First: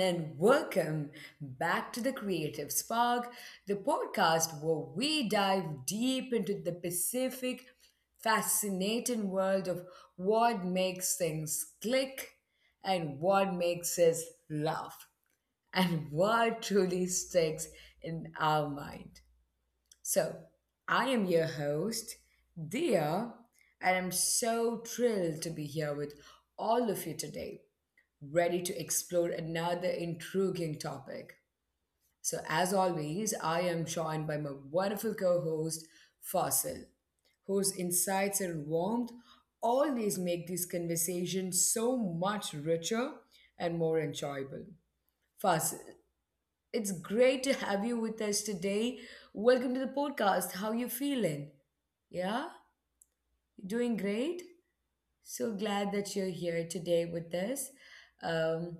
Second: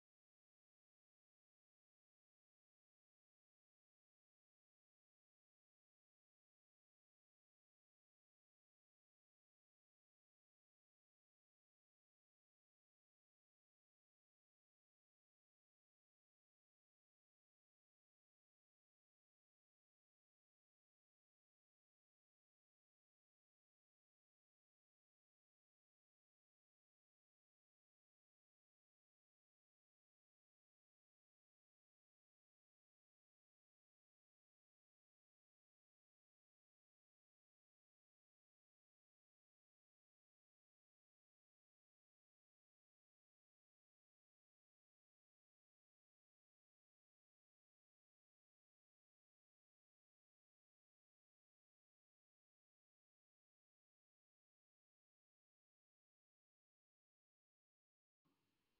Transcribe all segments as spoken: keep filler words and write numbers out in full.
and welcome back to the Creative Spark, the podcast where we dive deep into the Pacific, fascinating world of what makes things click and what makes us laugh and what truly sticks in our mind. So, I am your host, Dia, and I'm so thrilled to be here with all of you today ready to explore another intriguing topic. So, as always, I am joined by my wonderful co host, Fossil, whose insights and warmth always make these conversations so much richer and more enjoyable. Fossil, it's great to have you with us today. Welcome to the podcast. How you feeling? Yeah, you doing great? So glad that you're here today with us. Um,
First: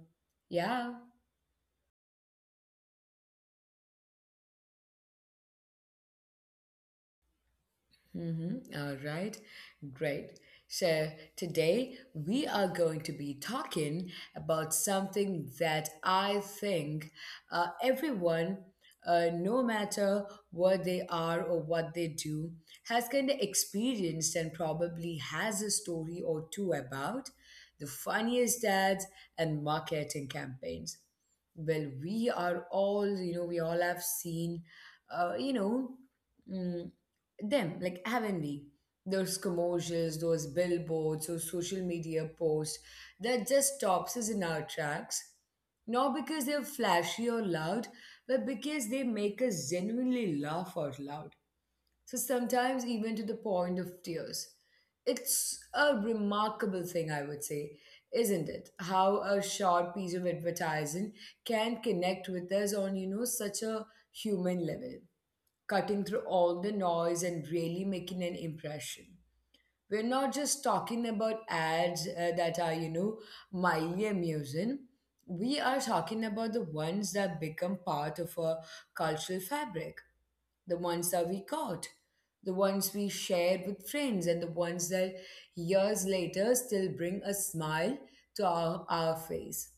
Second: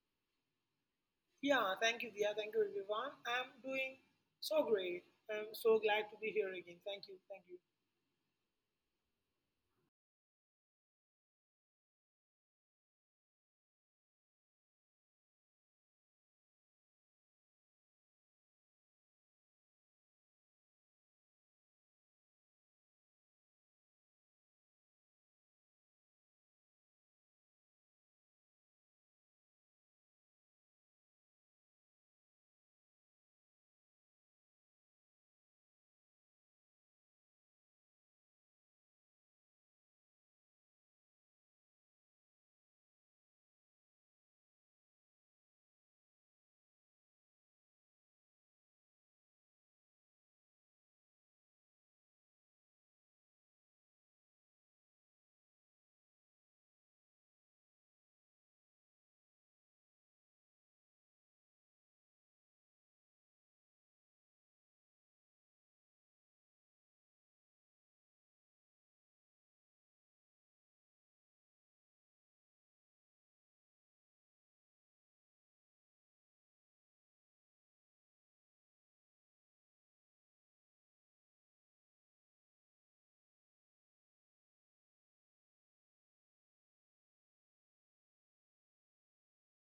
yeah. Yeah, thank you, Dia. Thank you, everyone. I'm doing so great. I'm so glad to be here again. Thank you. Thank you. Mm-hmm. All right, great. So today we are going to be talking about something that I think uh, everyone, uh, no matter what they are or what they do, has kind of experienced and probably has a story or two about the funniest ads and marketing campaigns. Well, we are all, you know, we all have seen, uh, you know, mm, them, like haven't we? Those commercials, those billboards, those social media posts that just stops us in our tracks. Not because they're flashy or loud, but because they make us genuinely laugh out loud. So sometimes even to the point of tears. It's a remarkable thing, I would say, isn't it? How a short piece of advertising can connect with us on, you know, such a human level cutting through all the noise and really making an impression. We're not just talking about ads uh, that are, you know, mildly amusing. We are talking about the ones that become part of our cultural fabric, the ones that we caught, the ones we shared with friends, and the ones that years later still bring a smile to our, our face.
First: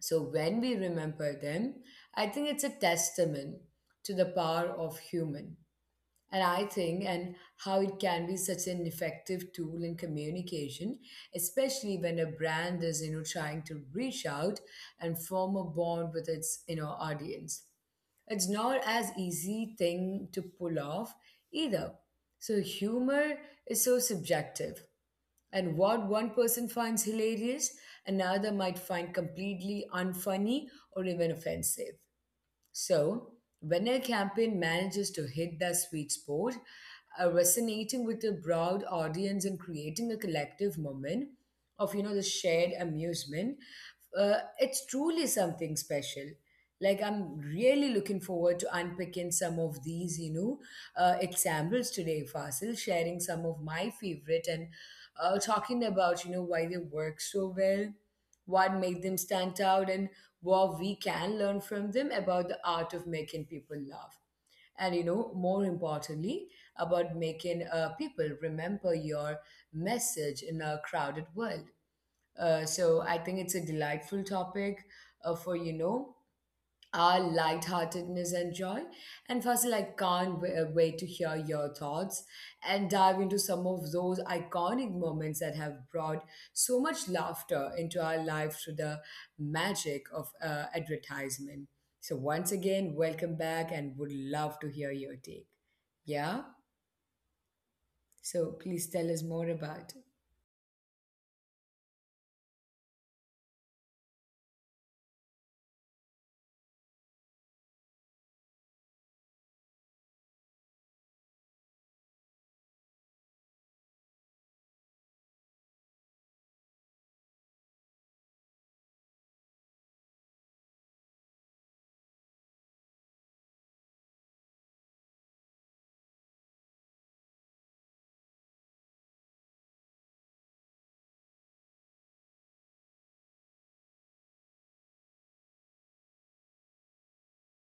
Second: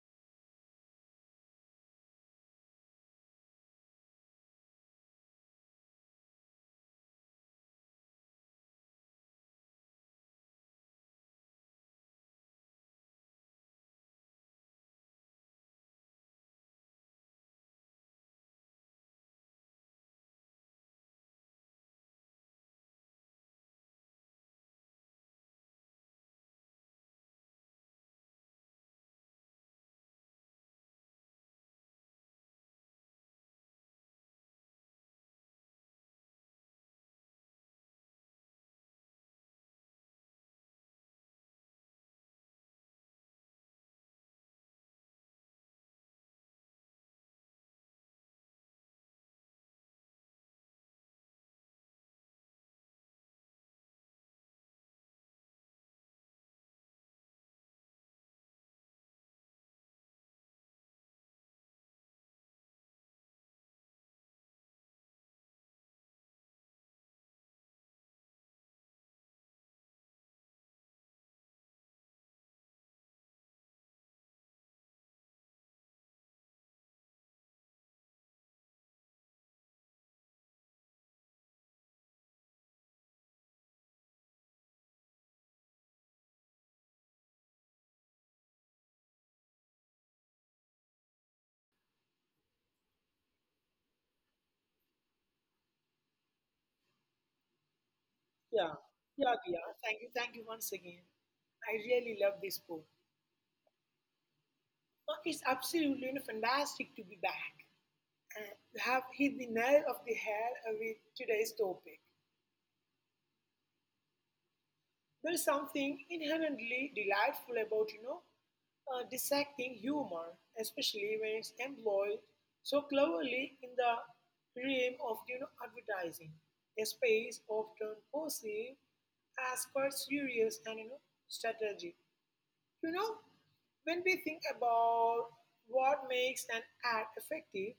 So when we remember them, I think it's a testament to the power of human, and I think and how it can be such an effective tool in communication, especially when a brand is you know trying to reach out and form a bond with its you know audience. It's not as easy thing to pull off either. So humor is so subjective, and what one person finds hilarious, another might find completely unfunny or even offensive. So, when a campaign manages to hit that sweet spot, uh, resonating with a broad audience and creating a collective moment of you know the shared amusement, uh, it's truly something special. Like I'm really looking forward to unpicking some of these you know uh, examples today, Fasil, sharing some of my favorite and uh, talking about you know why they work so well, what made them stand out, and what we can learn from them about the art of making people laugh. And you know, more importantly, about making uh, people remember your message in a crowded world. Uh, so I think it's a delightful topic uh, for you know our lightheartedness and joy. And Fasil, I can't wa- wait to hear your thoughts and dive into some of those iconic moments that have brought so much laughter into our life through the magic of uh, advertisement. So, once again, welcome back and would love to hear your take. Yeah? So, Yeah. please tell us Yeah, more Dia. about Thank it. you. Thank you once again. I really love this book. Uh, It's absolutely you know, fantastic to be back. Uh, you have hit the nail of the head uh, with today's topic. There is something inherently delightful about, you know, uh, dissecting humor, especially when it's employed so cleverly in the realm of, you know, advertising, a space often perceived as quite serious and, you know, strategic. You know, when we think about what makes an ad effective,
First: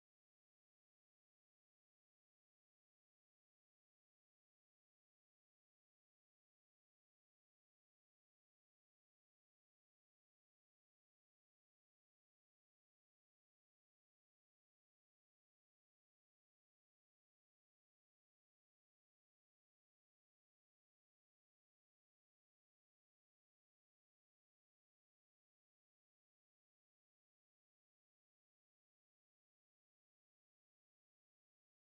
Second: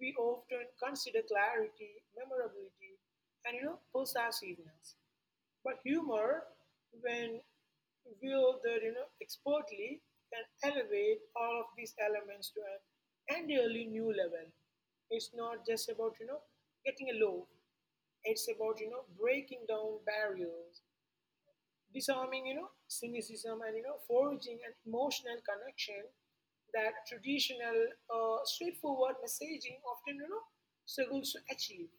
we often consider clarity, memorability, and you know, persuasiveness. But humor, when wielded you know, expertly, can elevate all of these elements to an entirely new level. It's not just about you know getting a loaf. It's about you know breaking down barriers, disarming you know cynicism, and you know forging an emotional connection that traditional, uh, straightforward messaging often you know struggles to achieve.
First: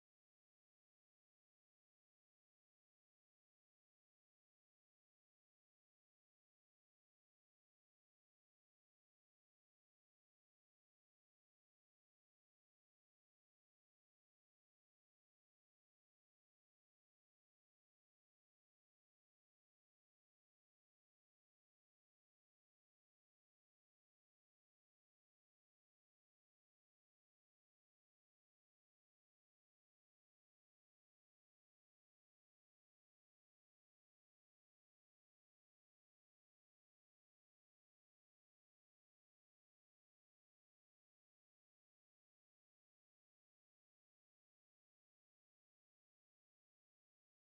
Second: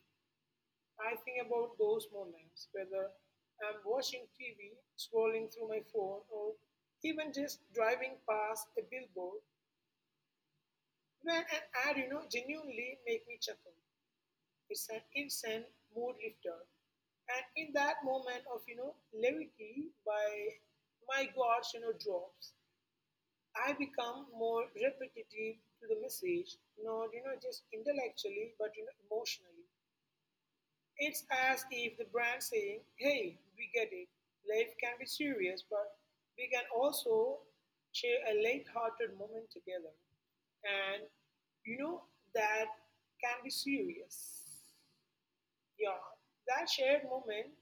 I think about those moments, whether I'm watching T V, scrolling through my phone, or even just driving past a billboard where an ad, you know, genuinely make me chuckle. It's an instant mood lifter. And in that moment of, you know, levity by my gods, you know, drops, I become more repetitive to the message, not, you know, just intellectually, but, you know, emotionally. It's as if the brand saying, hey, we get it. Life can be serious, but we can also share a light-hearted moment together. And you know, that can be serious. Yeah, that shared moment,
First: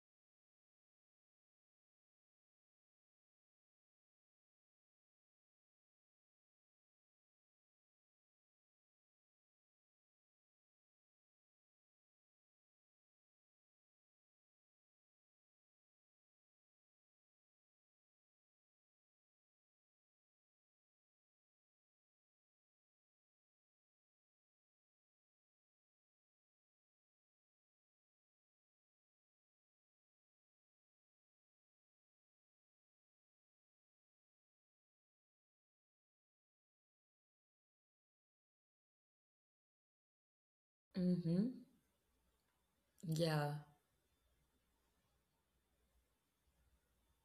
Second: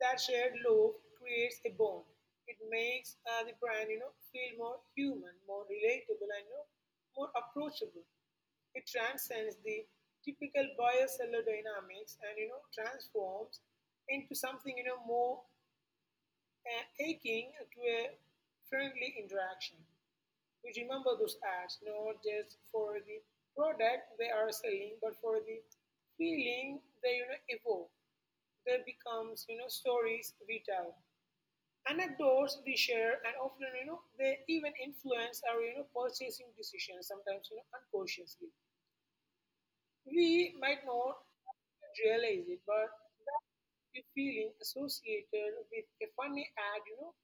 that shared love creates a bond. It makes uh, the brand, you know, feel more human, more relatable, and you know, more approachable. It transcends the typical buyer seller dynamics and you know transforms into something you know more uh, akin to a friendly interaction. You remember those ads not just for the product they are selling, but for the feeling they you know evoke. They becomes you know stories we tell, anecdotes we share, and often you know they even influence our you know purchasing decisions. Sometimes you know unconsciously. We might not Mm-hmm. realize it, but that Yeah. the feeling associated with a funny ad, you know,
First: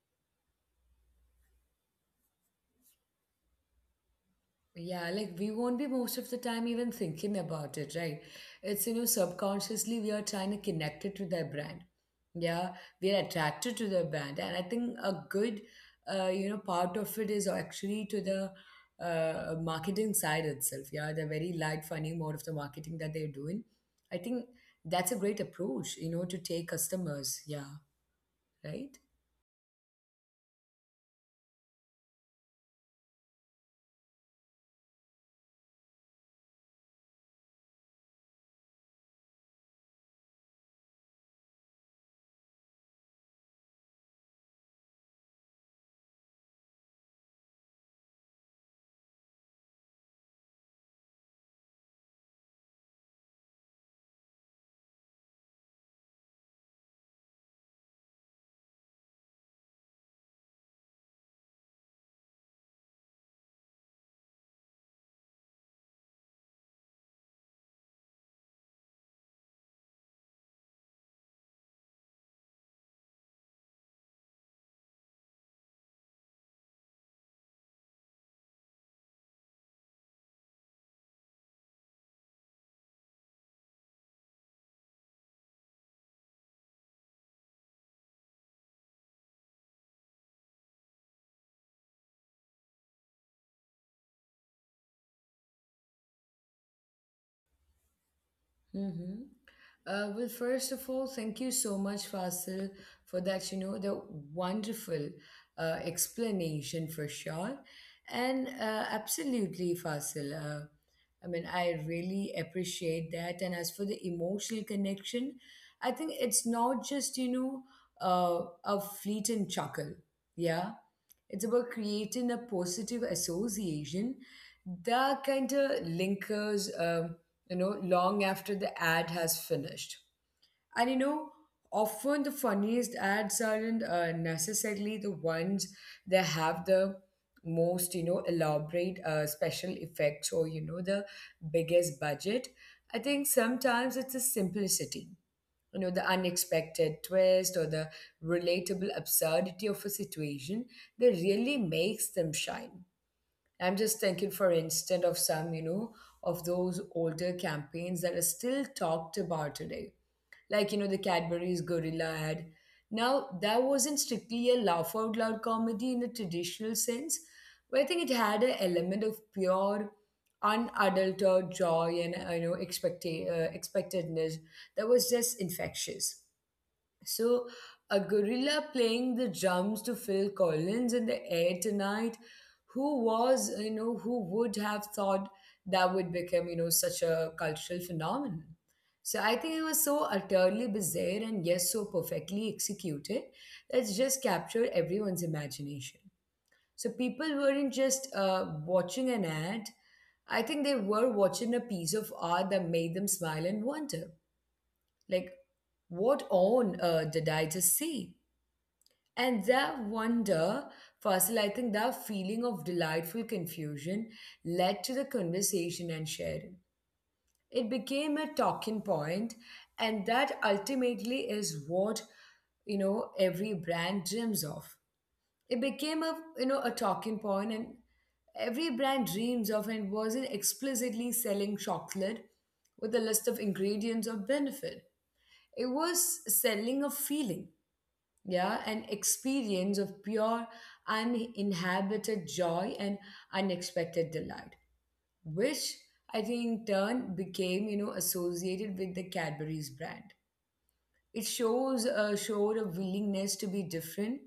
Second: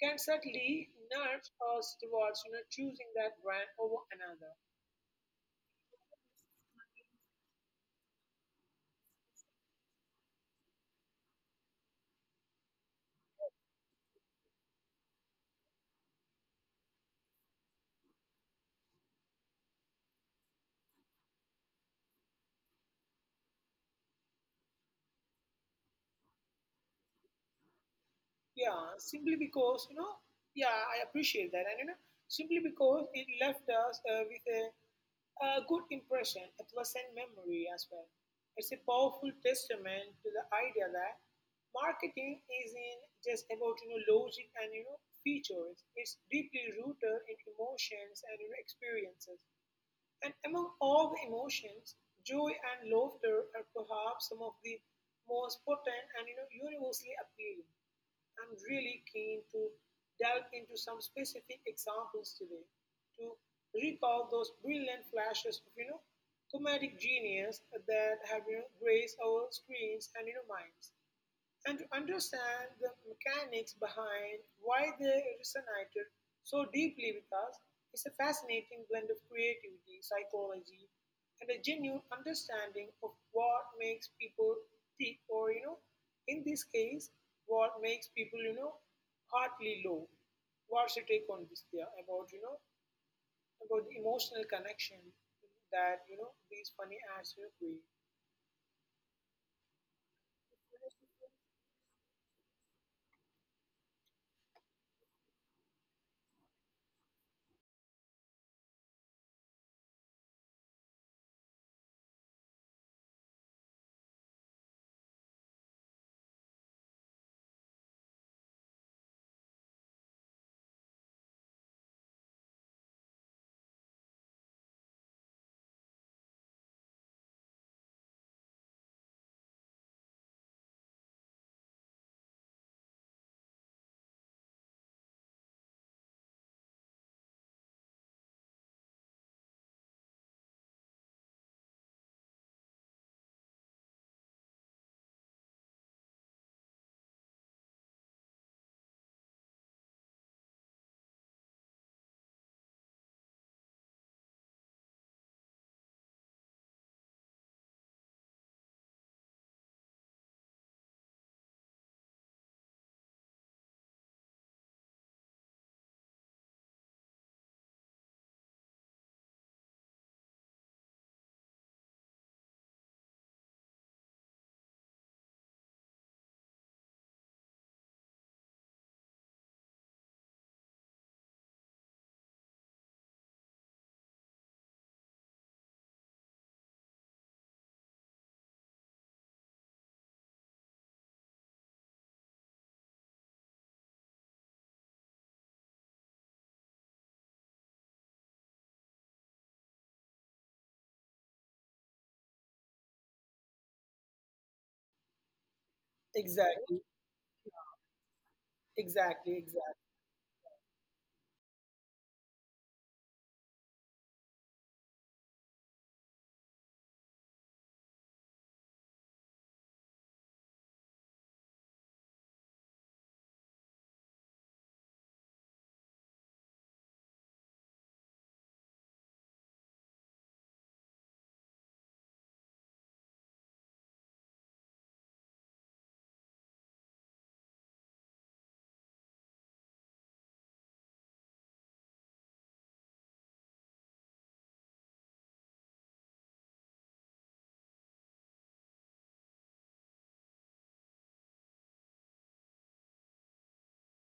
can certainly nudge us towards, you know, choosing that brand over another. Yeah, like we won't be most of the time even thinking about it, right? It's, you know, subconsciously we are trying to connect it to their brand. Yeah, we are attracted to their brand. And I think a good, uh, you know, part of it is actually to the uh, marketing side itself. Yeah, the very light, funny mode of the marketing that they're doing. I think that's a great approach, you know, to take customers. Yeah, Yeah, right? simply because, you know, yeah, I appreciate that. And, you know, simply because it left us uh, with a, a good impression, a pleasant memory as well. It's a powerful testament to the idea that marketing isn't just about, you know, logic and, you know, features. It's deeply rooted in emotions and, you know, experiences. And among all the emotions, joy and laughter are perhaps some of the most potent and, you know, universally appealing. I'm really keen to delve into some specific examples today to recall those brilliant flashes of you know comedic genius that have you know graced our screens and you know minds and to understand the mechanics behind why they resonated so deeply with us is a fascinating blend of creativity, psychology, and a genuine understanding of what makes people tick, or, you know, in this case, what makes people, you know, heartily low. What's your take on this, Dia, about, you know, about the emotional connection that, you know, these funny ads will create? Mm-hmm. Uh, well, first of all, thank you so much, Fasil, for that, you know, the wonderful uh, explanation for sure. And uh, absolutely, Fasil. Uh, I mean, I really appreciate that. And as for the emotional connection, I think it's not just, you know, uh, a fleeting chuckle. Yeah. It's about creating a positive association that kind of lingers, um, you know, long after the ad has finished. And you know, often the funniest ads aren't uh, necessarily the ones that have the most, you know, elaborate uh, special effects or, you know, the biggest budget. I think sometimes it's the simplicity, you know, the unexpected twist or the relatable absurdity of a situation that really makes them shine. I'm just thinking for instance of some, you know, of those older campaigns that are still talked about today, like you know the Cadbury's gorilla ad. Now that wasn't strictly a laugh out loud comedy in a traditional sense, but I think it had an element of pure unadulterated joy and uh, you know expect- uh, expectedness that was just infectious. So, a gorilla playing the drums to Phil Collins in the air tonight. Who was, you know, who would have thought that would become, you know, such a cultural phenomenon? So I think it was so utterly bizarre and yes, so perfectly executed that it just captured everyone's imagination. So people weren't just uh, watching an ad. I think they were watching a piece of art that made them smile and wonder. Like, what on Exactly, earth did I just see? And exactly, that exactly. wonder, Fasil, I think that feeling of delightful confusion led to the conversation and sharing. It became a talking point, and that ultimately is what you know every brand dreams of. It became a you know a talking point, and every brand dreams of, and wasn't explicitly selling chocolate with a list of ingredients or benefit. It was selling a feeling, yeah, an experience of pure, uninhabited joy and unexpected delight, which I think in turn became, you know, associated with the Cadbury's brand. It shows uh, showed a willingness to be different,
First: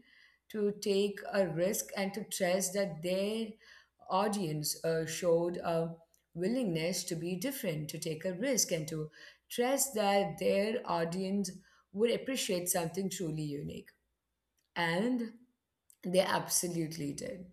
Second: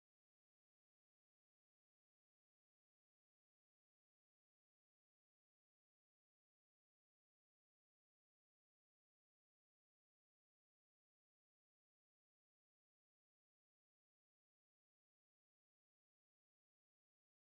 to take a risk, and to trust that their audience uh, showed a willingness to be different, to take a risk, and to trust that their audience would appreciate something truly unique. And they absolutely did.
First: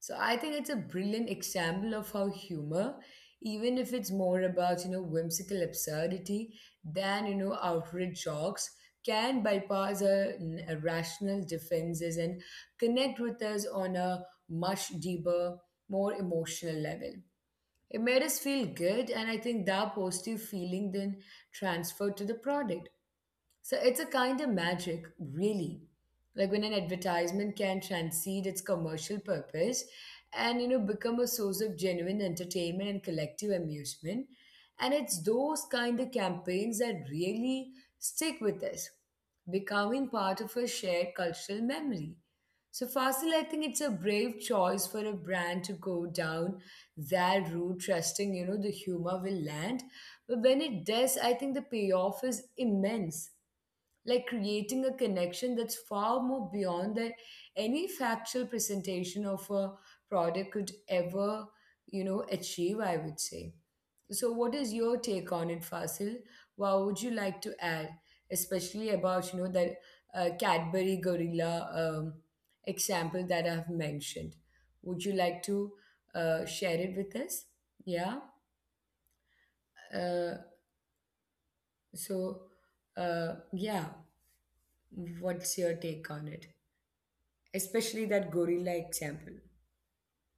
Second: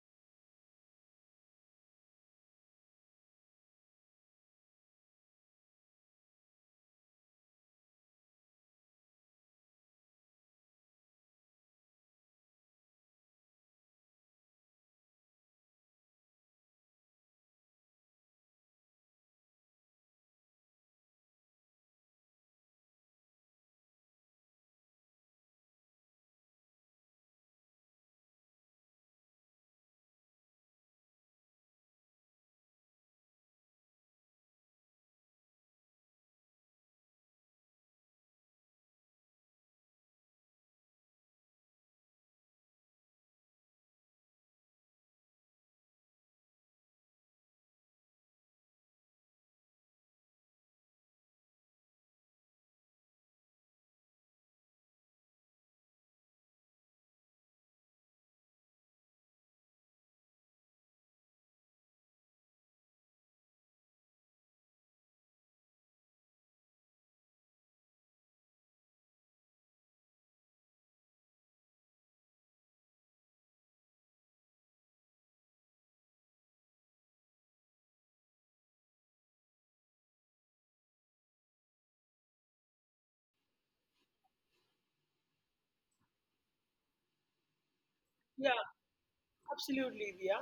So I think it's a brilliant example of how humor, even if it's more about, you know, whimsical absurdity than, you know, outright jokes, can bypass our n- rational defenses and connect with us on a much deeper, more emotional level. It made us feel good, and I think that positive feeling then transferred to the product. So it's a kind of magic, really. Like when an advertisement can transcend its commercial purpose and you know become a source of genuine entertainment and collective amusement. And it's those kind of campaigns that really stick with us, becoming part of a shared cultural memory. So Fasil, I think it's a brave choice for a brand to go down that route, trusting, you know, the humor will land. But when it does, I think the payoff is immense, like creating a connection that's far more beyond that any factual presentation of a product could ever you know achieve, I would say. So what is your take on it, Fasil? What would you like to add, especially about you know that uh, Cadbury gorilla um, example that I've mentioned? Would you like to uh, share it with us? yeah uh, so uh, yeah what's your take on it, especially that Yeah, gorilla example? absolutely, Dia.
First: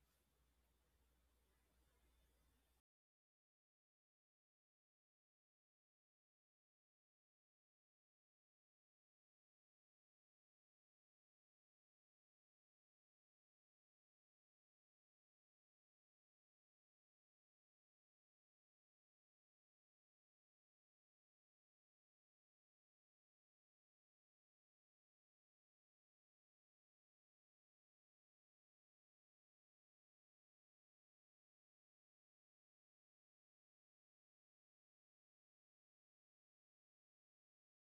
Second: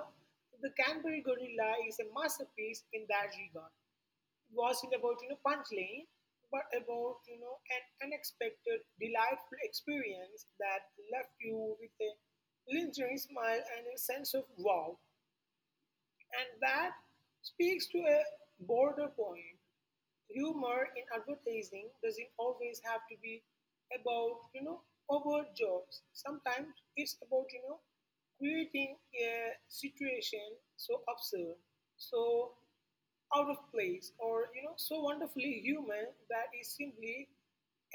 The Canterbury Gorilla is a masterpiece in that regard. It wasn't about you know punchline, but about you know an unexpected, delightful experience that left you with a lingering smile and a sense of wow. And that speaks to a broader point. Humor in advertising doesn't always have to be about, you know, overt jokes. Sometimes it's about, you know, creating a situation so absurd, so out of place, or you know, so wonderfully human that it simply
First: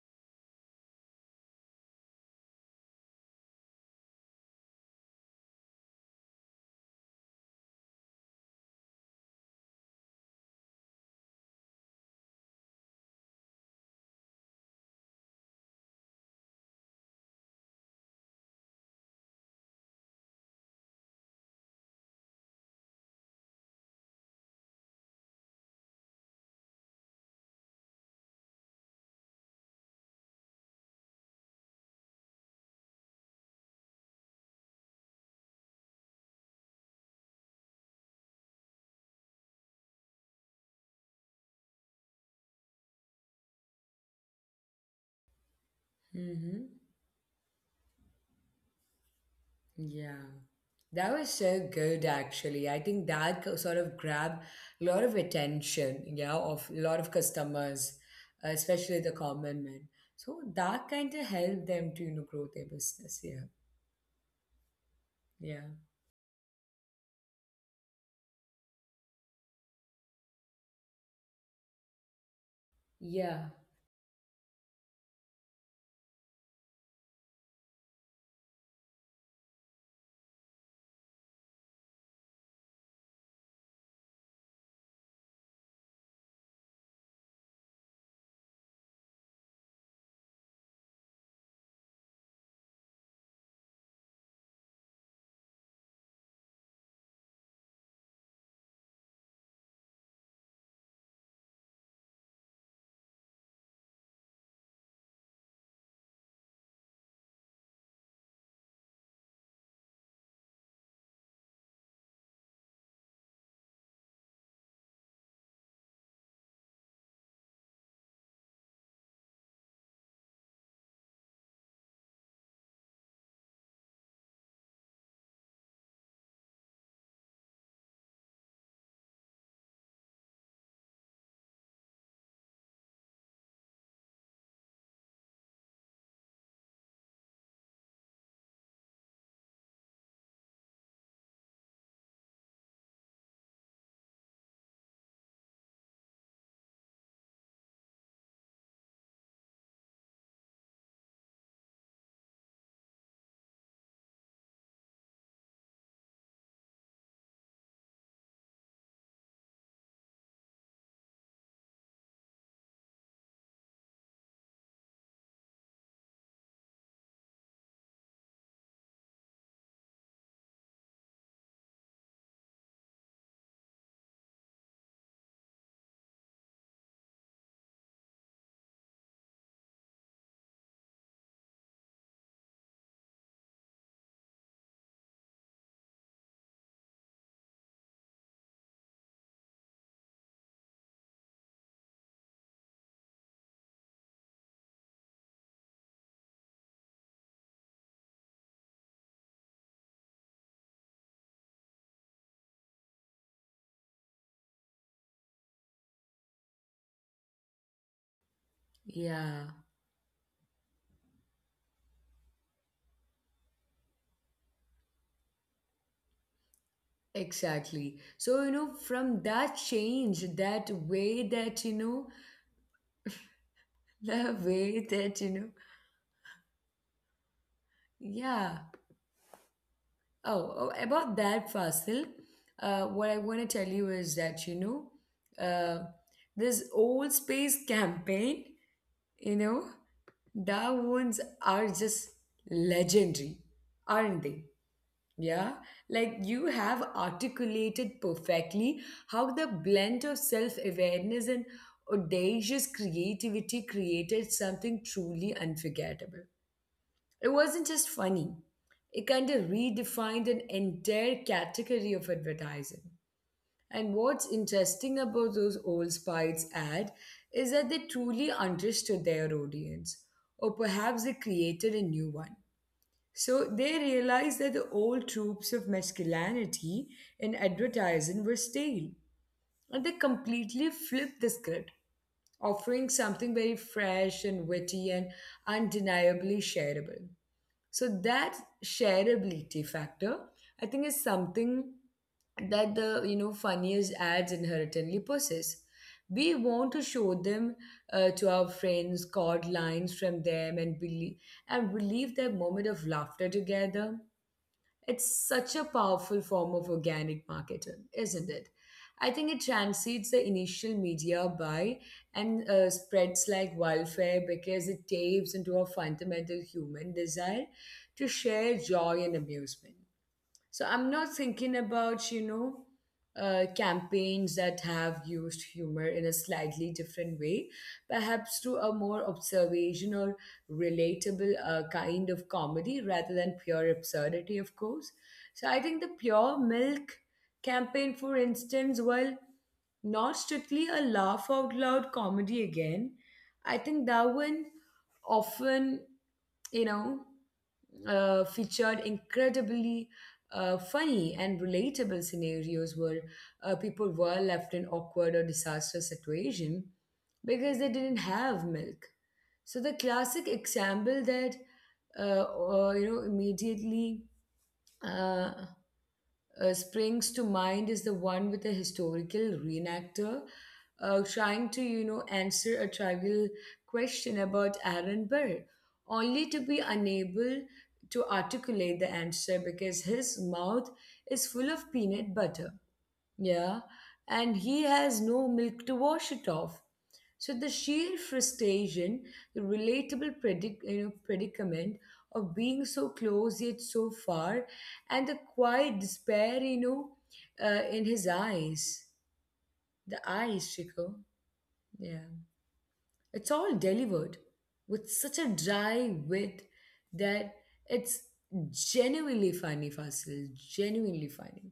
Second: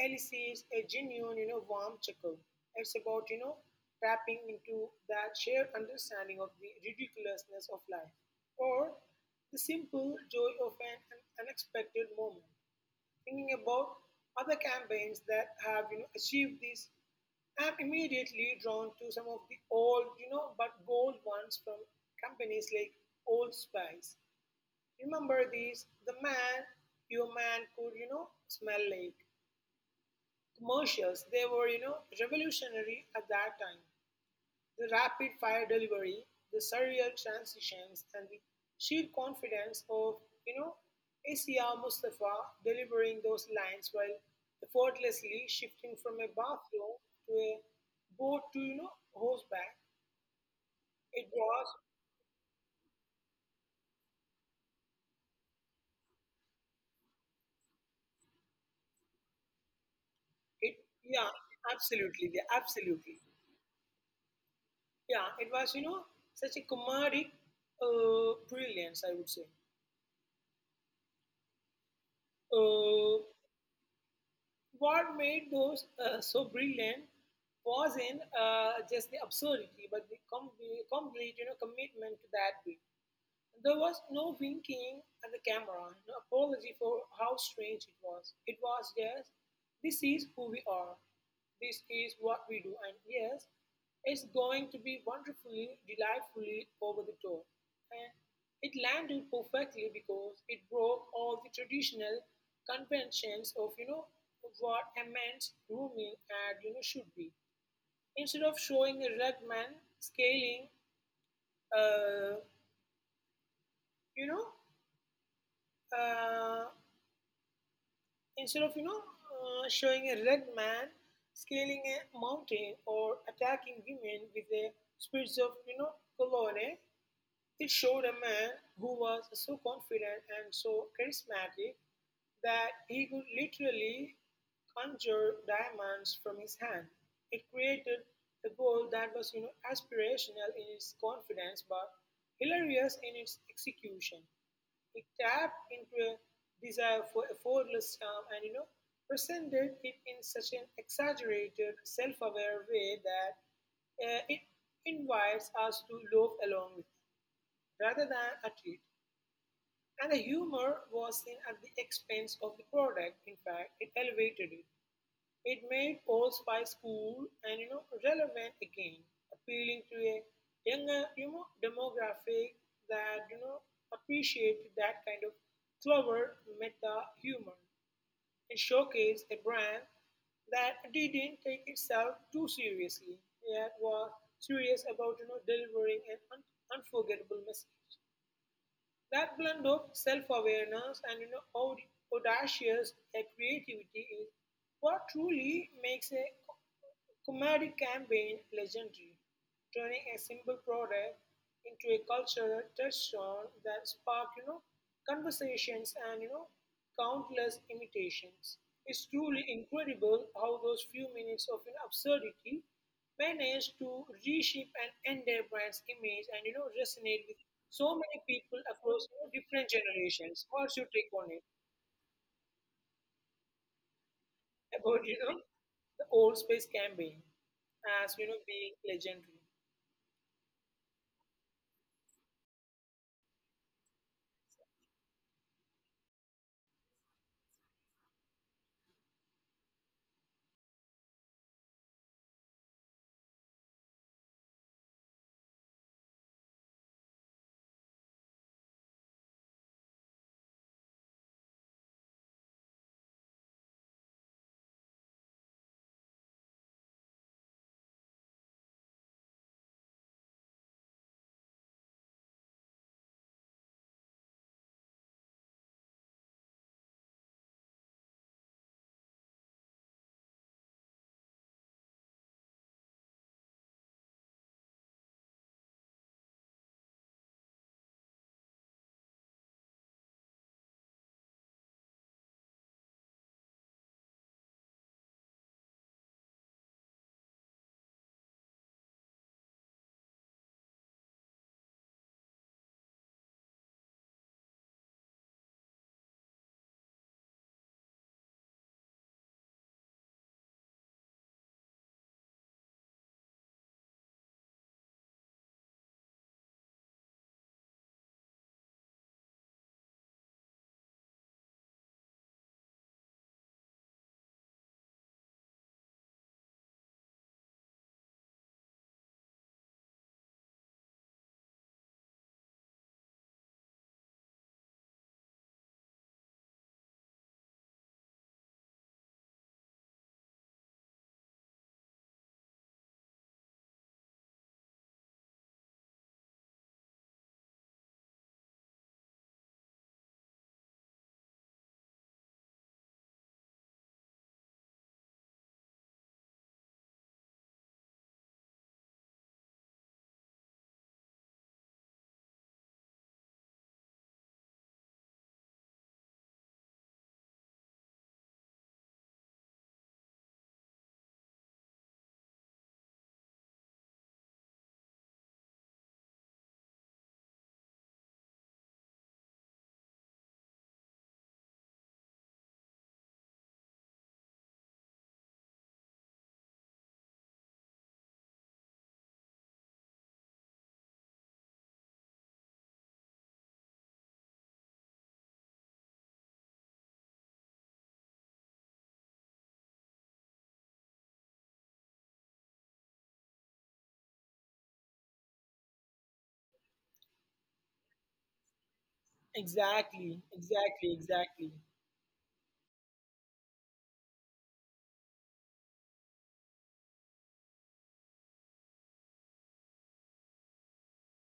elicits a genuine, you know, warm chuckle. It's about, you know, tapping into that shared understanding of the ridiculousness of life, or the simple joy of an, an unexpected moment. Thinking about other campaigns that have you know, achieved this, I'm immediately drawn to some of the old, you know, but gold ones from companies like Old Spice. Remember these? The man, your man could, you know, smell like commercials. They were, you know, revolutionary at that time. The rapid fire delivery, the surreal transitions, and the sheer confidence of, you know, Asia Mustafa delivering those lines while effortlessly shifting from a Mm-hmm. bathroom to a boat to, you know, horseback. Yeah. That It was was, so good, actually. I think that co- sort of grabbed a lot of attention, yeah, of a lot of customers, uh, especially the common men. So it, that kind yeah, of helped them to, you absolutely, know, yeah, grow their absolutely. business. Yeah. Yeah, it Yeah. was, you know, such a comedic uh, brilliance, I would say. Uh, Yeah, What made those uh, so brilliant wasn't uh, just the absurdity, but the com- complete you know, commitment to that beat. There was no winking at the camera, no apology for how strange it was. It was just, "This is who we are. This is what we do, and yes, it's going to be wonderfully, delightfully over the top." And it landed perfectly because it broke all the traditional conventions of, you know, what a man's grooming ad, you know, should be. Instead of showing a red man scaling, uh, you know, uh, Instead of you know uh, showing a red man scaling a mountain or attacking women with the spirits of you know Colone, it showed a man who was so confident and so charismatic that he could literally conjure diamonds from his hand. It created a goal that was you know aspirational in its confidence but hilarious in its execution. It tapped into a desire for effortless charm and you know presented it in such an exaggerated, self-aware way that uh, it invites us to loaf along with it rather than at it. And the humor was seen at the expense of the product. In fact, it elevated it. It made Old Spice cool and you know relevant again, appealing to a younger you know demographic that you know appreciated that kind of clever meta humor. It showcased a brand that didn't take itself too seriously, yet was serious about you know delivering an un- unforgettable message. That blend of self-awareness and you know aud- audacious uh, creativity is what truly makes a co- comedic campaign legendary, turning a simple product into a cultural touchstone that spark you know conversations and you know countless imitations. It's truly Yeah, incredible how those few minutes of an absurdity managed to reshape and Ender brand's image and you know resonate with so many exactly. people So, you know, across you know, from different that generations. change, What's your that take on it way that, you know, the way about you that, you know know, the old space campaign as you know yeah. being legendary? Oh, oh, about that, Fasil, uh, what I want to tell you is that, you know, uh, this old space campaign, you know, the ones are just legendary, aren't they? Yeah, like you have articulated perfectly how the blend of self awareness and audacious creativity created something truly unforgettable. It wasn't just funny, it kind of redefined an entire category of advertising. And what's interesting about those old spies ad is that they truly understood their audience, or perhaps they created a new one. So they realized that the old tropes of masculinity in advertising were stale, and they completely flipped the script, offering something very fresh and witty and undeniably shareable. So that shareability factor, I think, is something that the you know funniest ads inherently possess. We want to show them uh, to our friends, cord lines from them, and believe and relive that moment of laughter together. It's such a powerful form of organic marketing, isn't it? I think it transcends the initial media buy and uh, spreads like wildfire because it taps into a fundamental human desire to share joy and amusement. So I'm not thinking about, you know, uh, campaigns that have used humor in a slightly different way, perhaps through a more observational, relatable uh, kind of comedy rather than pure absurdity, of course. So I think the pure milk campaign, for instance, while not strictly a laugh out loud comedy again, I think that one often, you know uh, featured incredibly uh, funny and relatable scenarios where uh, people were left in awkward or disastrous situation because they didn't have milk. So the classic example that uh, uh, you know immediately. Uh, uh, springs to mind is the one with a historical reenactor uh, trying to, you know, answer a trivial question about Aaron Burr, only to be unable to articulate the answer because his mouth is full of peanut butter. Yeah. And he has no milk to wash it off. So the sheer frustration, the relatable predic- you know, predicament of being so close yet so far, and the quiet despair, you know, uh, in his eyes. The Exactly, eyes, Chico. exactly, exactly. Yeah. It's all delivered with such a dry wit that it's genuinely funny, Fasil. Genuinely funny.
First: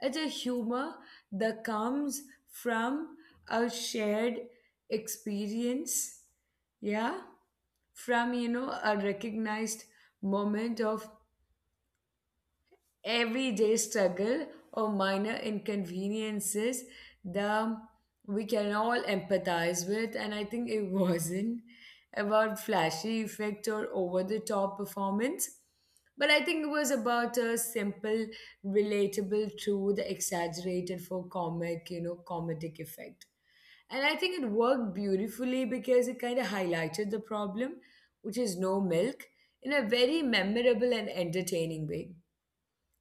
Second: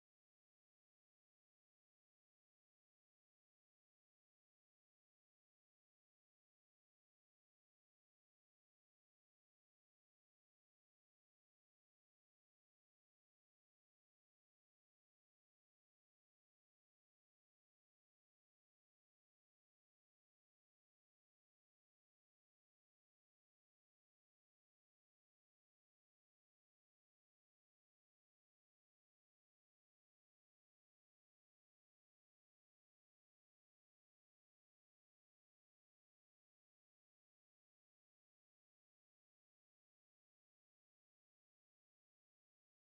It's a humor that comes from a shared experience. Yeah. From you know a recognized moment of everyday struggle or minor inconveniences that we can all empathize with. And I think it wasn't about flashy effect or over the top performance, but I think it was about a simple relatable truth exaggerated for comic you know comedic effect. And I think it worked beautifully because it kind of highlighted the problem, which is no milk, in a very memorable and entertaining way.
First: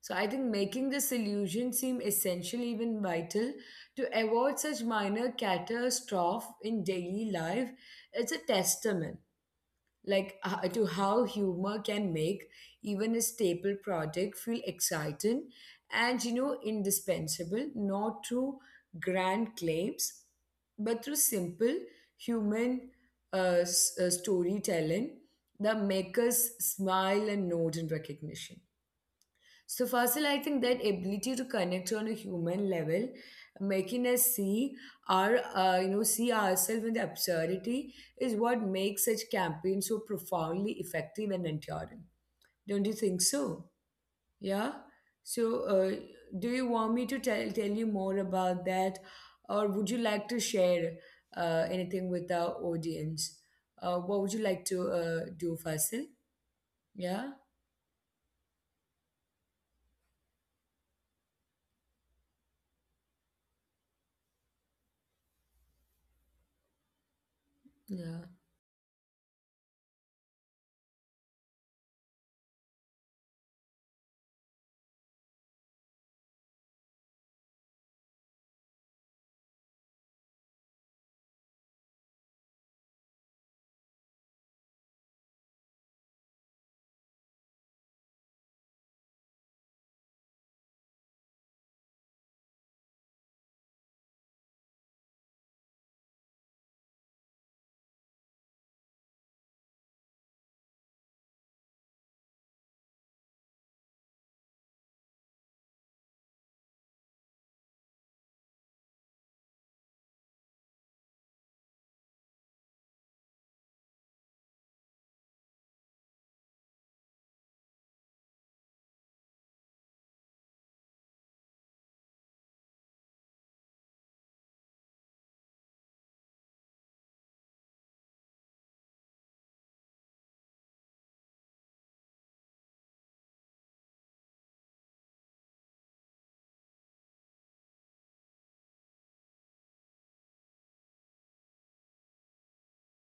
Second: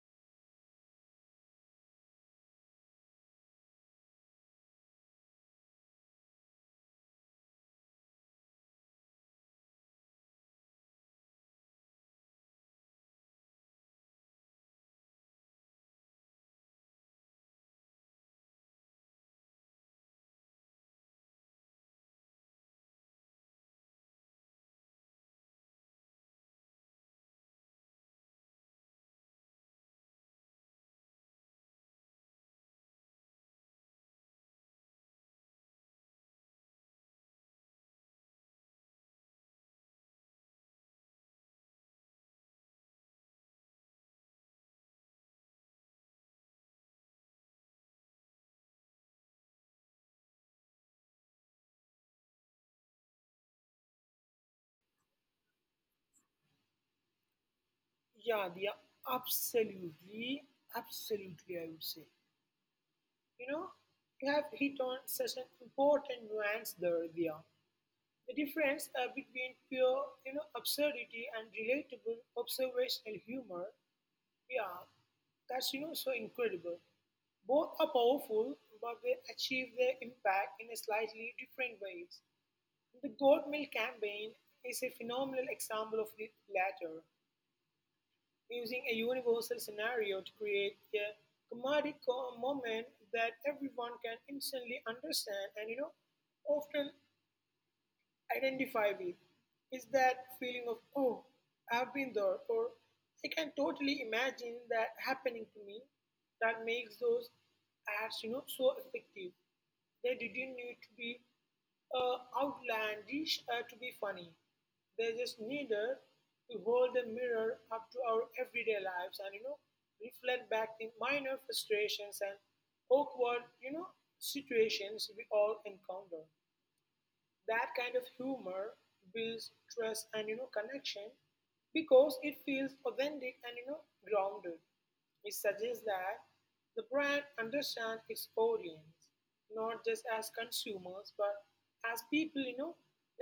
So I think making this illusion seem essential, even vital, to avoid such minor catastrophe in daily life, it's a testament like uh, to how humor can make even a staple project feel exciting and you know indispensable, not through grand claims but through simple human uh, s- uh, storytelling that make us smile and nod in recognition. So, Fasil, I think that ability to connect on a human level, making us see our, uh, you know, see ourselves in the absurdity, is what makes such campaigns so profoundly effective and enduring. Don't you think so? Yeah. So, uh, do you want me to tell tell you more about that, or would you like to share uh, anything with our audience? Uh, what would you like to uh, do, Fasil? Yeah. Yeah, they are absolutely, absolutely. I would say you know you have hit on such an important nuance there, Dia. Yeah. The difference uh, between pure you know, absurdity and relatable observational humor, yeah, that's you know so incredible. Both are powerful, but they achieve their impact in a slightly different ways. The Goat Milk campaign is a phenomenal example of the latter, using a universal scenario to create a comedic co- moment that everyone can instantly understand and you know often identify with is that feeling of, oh, I've been there, or I can totally imagine that happening to me that makes those ads you know, so effective. They didn't need to be uh, outlandish uh, to be funny. They just needed to hold the mirror up to our everyday lives and you know reflect back the minor frustrations and awkward you know situations we all encounter that kind of humor builds trust and you know connection because it feels authentic and you know grounded it suggests that the brand understands its audience not just as consumers but as people you know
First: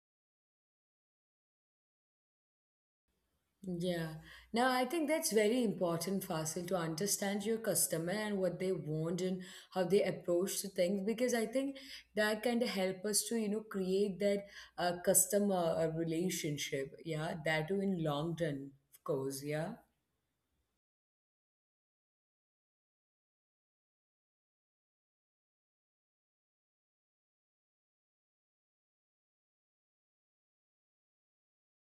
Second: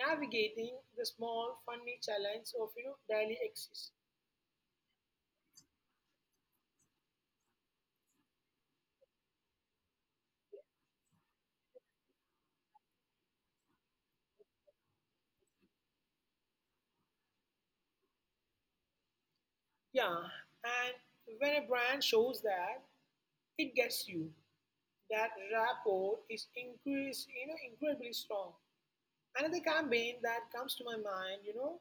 navigating the small funny challenge of you know daily existence. Yeah. Now, I think that's very important, Fasil, to understand your customer and what they want and how they approach to things, because I think that kind of help us to, you know, create that uh, customer uh, relationship. Yeah, that too in long run, of course. Yeah. Yeah, and when a brand shows that it gets you that rapport is increased you know incredibly strong. Another campaign that comes to my mind, you know,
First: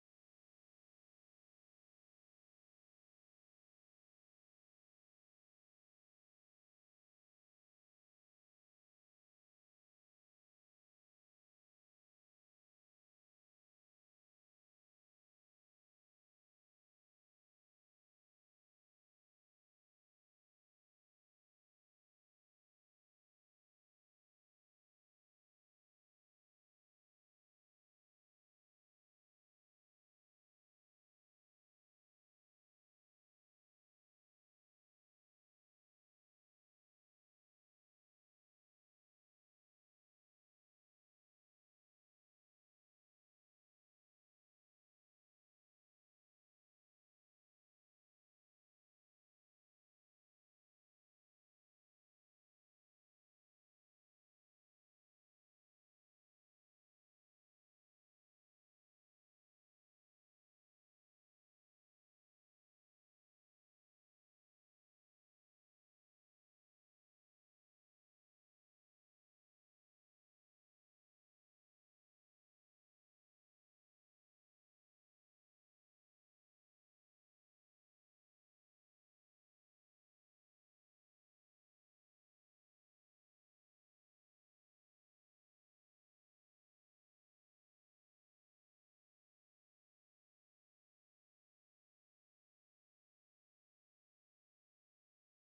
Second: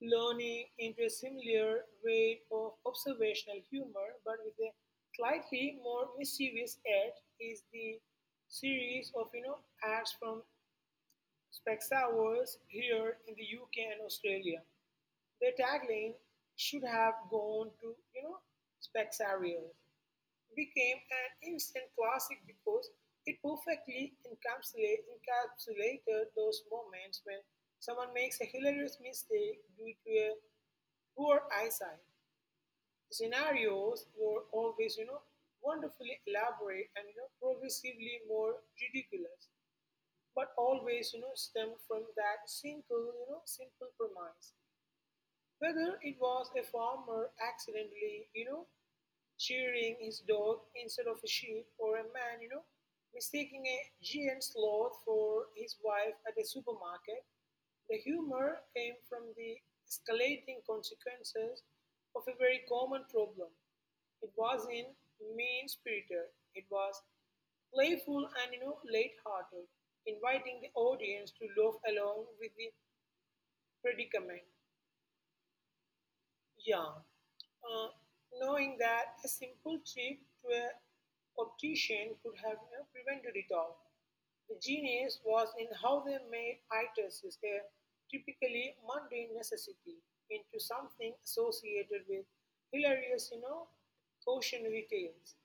learning into a similar way of observational humor but with a slightly more mischievous edge, is the series of, you know, ads from Specsavers here in the U K and Australia. Their tagline should have gone to, you know, Spexarios became an instant classic because it perfectly encapsulate, encapsulated those moments when someone makes a hilarious mistake due to a poor eyesight. The scenarios were always, you know, wonderfully elaborate and you know progressively more ridiculous, but always, you know, stem from that single, you know, simple premise. Whether it was a farmer accidentally, you know, cheering his dog instead of a sheep, or a man, you know, mistaking a giant sloth for his wife at a supermarket. The humor came from the escalating consequences of a very common problem. It was in mean spirited, it was playful and you know light-hearted, inviting the audience to laugh along with the predicament. Yeah, uh, knowing that a simple trip to an optician could have you know, prevented it all. The genius was in how they made items, a typically mundane necessity, into something associated with hilarious, you know, cautionary tales.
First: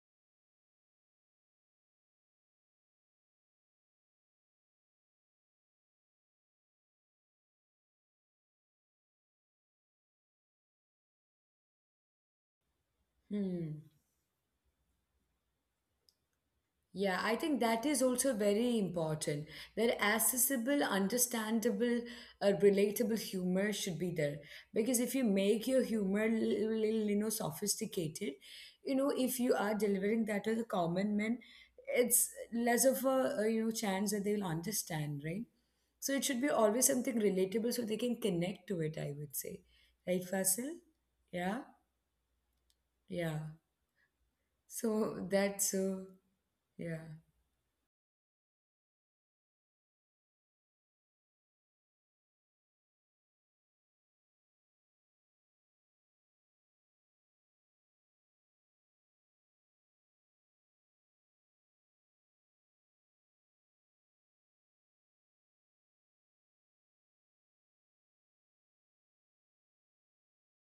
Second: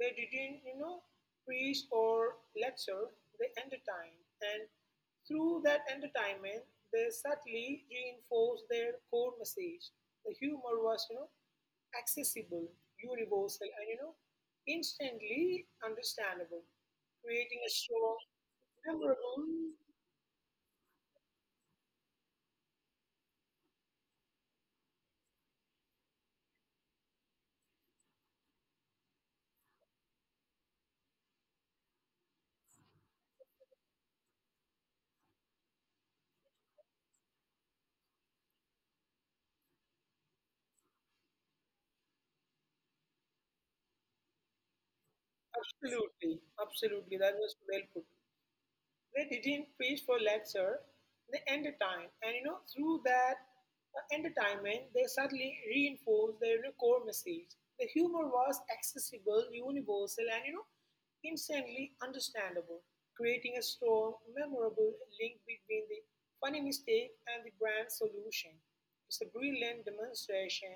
They didn't, you know, preach or lecture, they entertained. And through that entertainment, they subtly reinforced their core message. The humor was, you know, accessible, universal, Hmm. and you know, instantly understandable, Yeah, I think creating a that is show also very memorable. important. That accessible, understandable, uh, relatable humor should be there. Because if you make your humor little, little, you know, sophisticated, you know, if you are delivering that to the common man, it's less of a, uh, you know, chance that they'll understand, right? So it should be always something relatable so they can connect to it, I would say. Right, Fasil? Yeah? Yeah. So that's so, Absolutely, yeah. absolutely. That was well put. They didn't preach for lecture, they entertained. And you know, through that uh, entertainment, they subtly reinforced their you know, core message. The humor was accessible, universal, and you know, instantly understandable, creating a strong, memorable link between the funny mistake and the brand solution. It's a brilliant demonstration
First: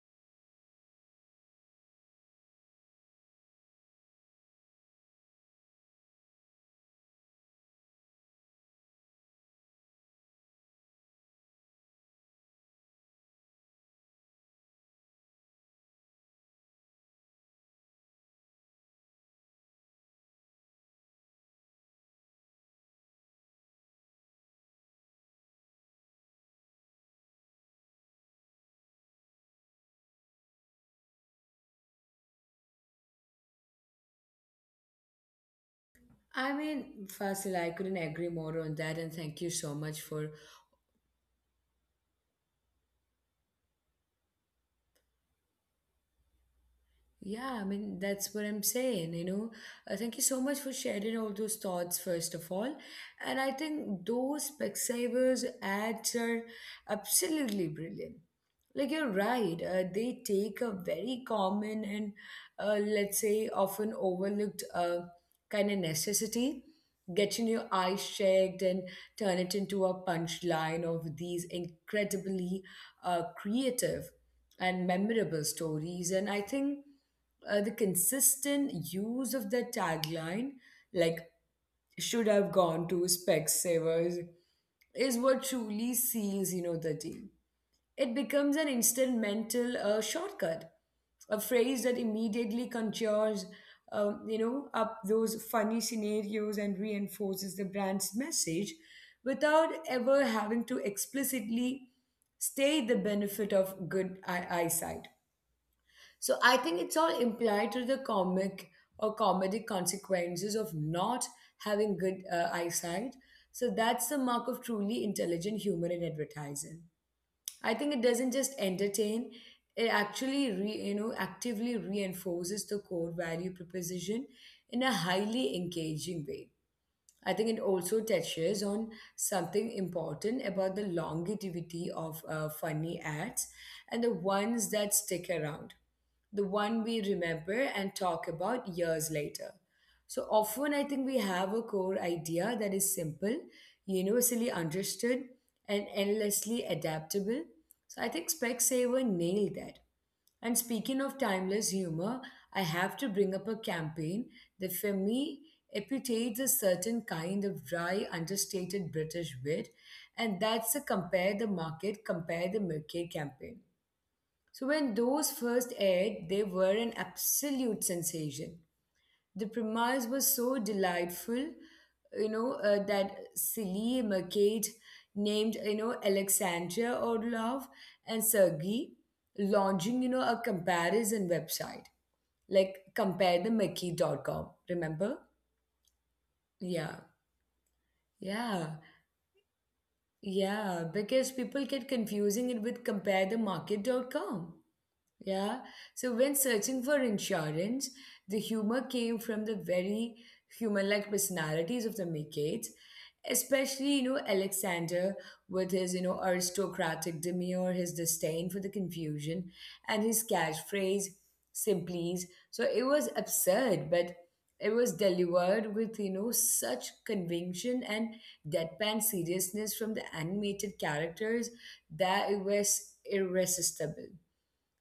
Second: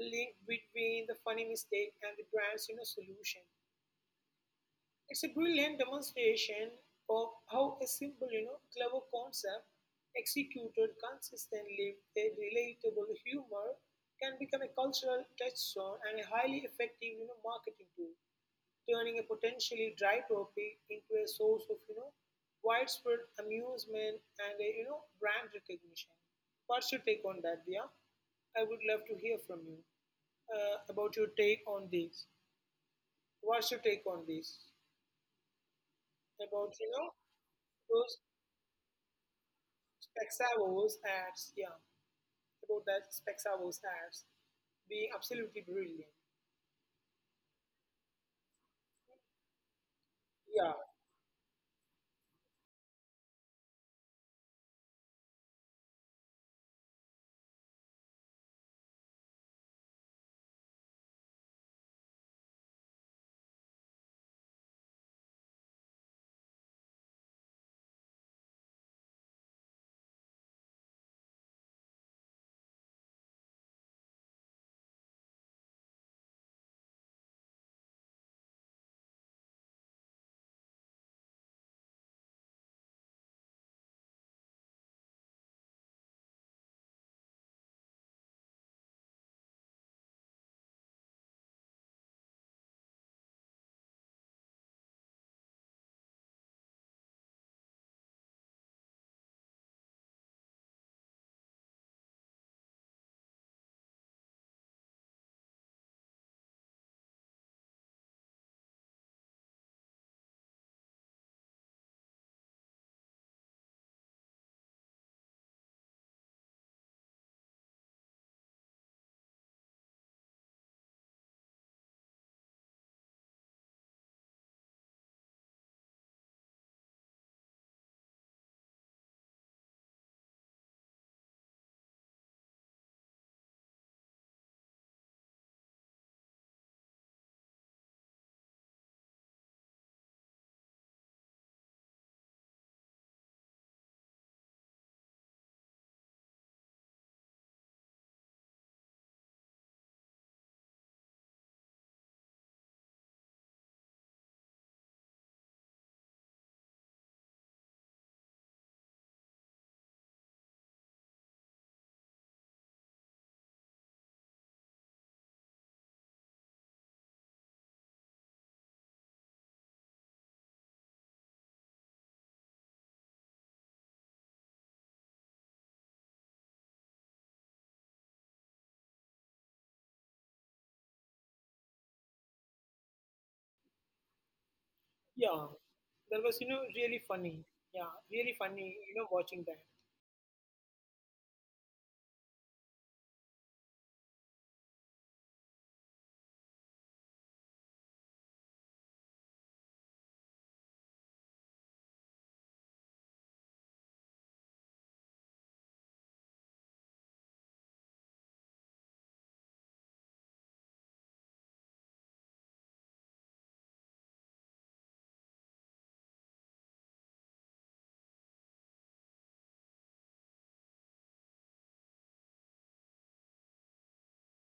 link between the funny mistake and the brand's you know, solution. It's a brilliant demonstration of how a simple, you know, clever concept executed consistently with relatable humor can become a cultural touchstone and a highly effective, you know, marketing tool, turning a potentially dry topic into a source of, you know, widespread amusement and a, you know, brand recognition. What's your take on that, Dia? I would love to hear from you uh, about your take on this. What's your take on this? I About you mean, know? Fasil, I couldn't Those agree more on that, and thank you so much for, Specsavos ads, yeah, about that Specsavos ads being absolutely brilliant. yeah, I mean, that's what I'm saying, you know. Uh, thank you so much Yeah, for sharing all those thoughts, first of all. And I think those Specsavers ads are absolutely brilliant. Like you're right, uh, they take a very common and uh, let's say often overlooked uh, kind of necessity, getting your eyes checked, and turn it into a punchline of these incredibly uh, creative and memorable stories. And I think uh, the consistent use of that tagline, like should have gone to Specsavers, is what truly seals, you know, the deal. It becomes an instant mental uh, shortcut, a phrase that immediately conjures, um, you know, up those funny scenarios and reinforces the brand's message without ever having to explicitly state the benefit of good eye- eyesight. So I think it's all implied to the comic or comedic consequences of not having good uh, eyesight. So that's the mark of truly intelligent humor in advertising. I think it doesn't just entertain, it actually re, you know, actively reinforces the core value proposition in a highly engaging way. I think it also touches on something important about the longevity of uh, funny ads and the ones that stick around, the one we remember and talk about years later. So often, I think we have a core idea that is simple, universally understood, and endlessly adaptable. So I think Specsaver nailed that. And speaking of timeless humor, I have to bring up a campaign that for me epitates a certain kind of dry, understated British wit, and that's the Compare the Market, Compare the Market campaign. So when those first aired, they were an absolute sensation. The premise was so delightful, you know, uh, that silly mermaid named, you know, Alexandria Orlov and Sergey launching, you know, a comparison website, like compare the compare the mickey dot com. Remember? yeah. That was, you Yeah, know, really funny. Yeah, really yeah, funny, you know, watching that. yeah, because people get confusing it with compare the compare the market dot com. Yeah. So when searching for insurance, the humor came from the very human-like personalities of the Mekites, especially, you know, Alexander with his, you know, aristocratic demeanor, his disdain for the confusion, and his catchphrase, simplies. So it was absurd, but it was delivered with, you know, such conviction and deadpan seriousness from the animated characters that it was irresistible.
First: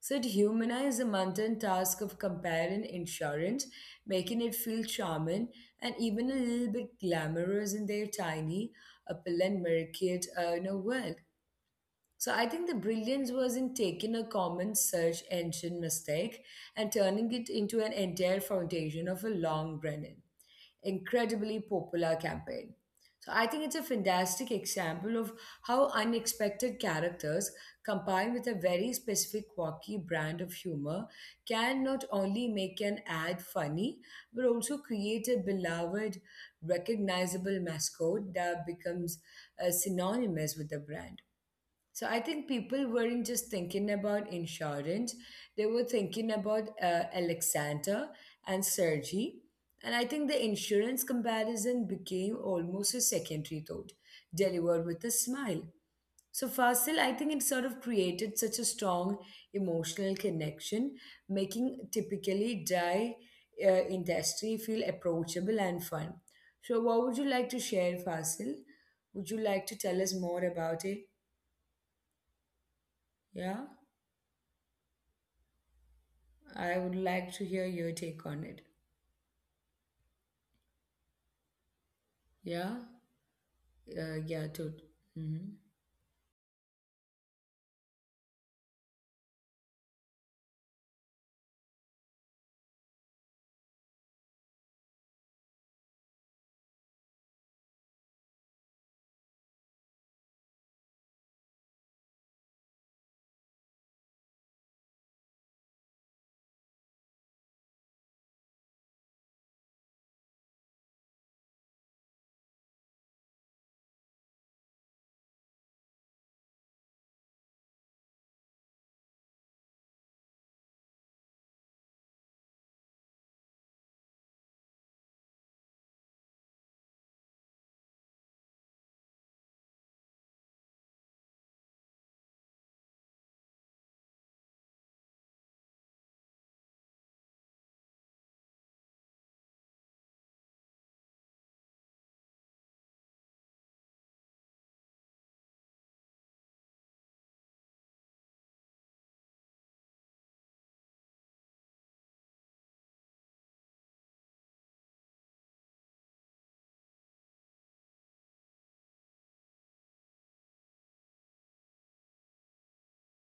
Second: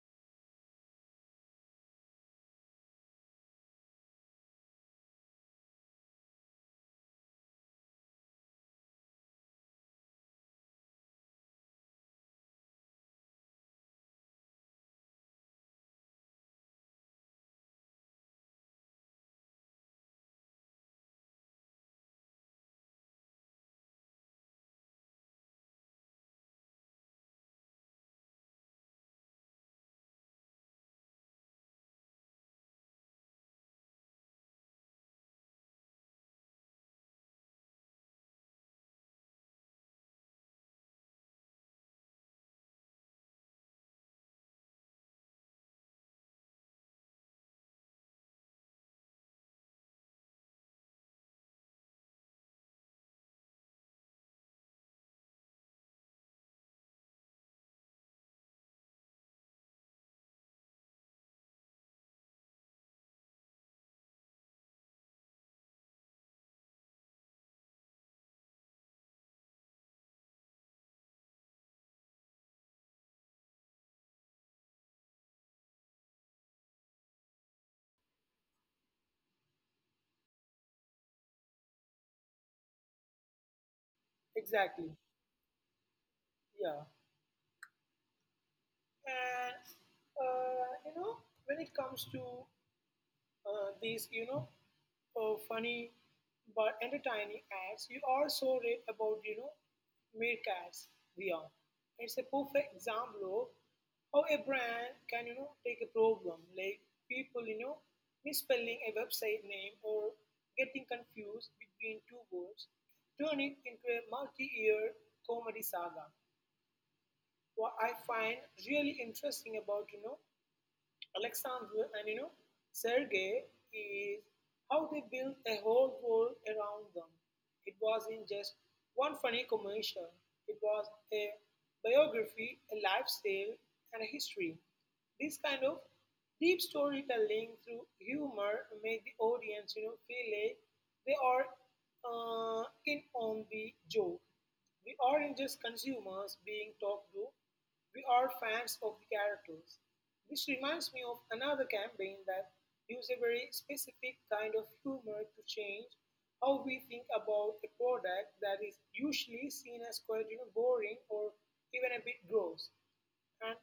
So it humanized the mundane task of comparing insurance, making it feel charming and even a little bit glamorous in their tiny, upland market uh, you know, world. So I think the brilliance was in taking a common search engine mistake and turning it into an entire foundation of a long running incredibly popular campaign. So I think it's a fantastic example of how unexpected characters combined with a very specific quirky brand of humor can not only make an ad funny but also create a beloved recognizable mascot that becomes uh, synonymous with the brand. So I think people weren't just thinking about insurance, they were thinking about uh, Alexander and Sergey. And I think the insurance comparison became almost a secondary thought, delivered with a smile. So Fasil, I think it sort of created such a strong emotional connection, making typically dry uh, industry feel approachable and fun. So what would you like to share, Fasil? Would you like to tell us more about it? Yeah? I would like to hear your take on it. Yeah? Uh, yeah, Exactly. dude. Mm-hmm. Yeah. And, uh, you know, when it comes to uh, these, you know, uh, funny but entertaining ads. You also read about, you know, meerkats, V R. It's a perfect example of how a brand can, you know, take a problem like people, you know, misspelling a website name or getting confused between two words, turn it into a multi-year comedy saga. What I find really interesting about, you know, Alexander and you know Sergei is how they built a whole world around them. It wasn't just one funny commercial, it was a biography, a lifestyle, and a history. This kind of deep storytelling through humor make the audience, you know, feel like they are uh, in on the joke. We aren't just consumers being talked to; we are fans of the characters. This reminds me of another campaign that used a very specific kind of humor to change how we think about a product that is usually seen as quite you know boring or even a bit gross. And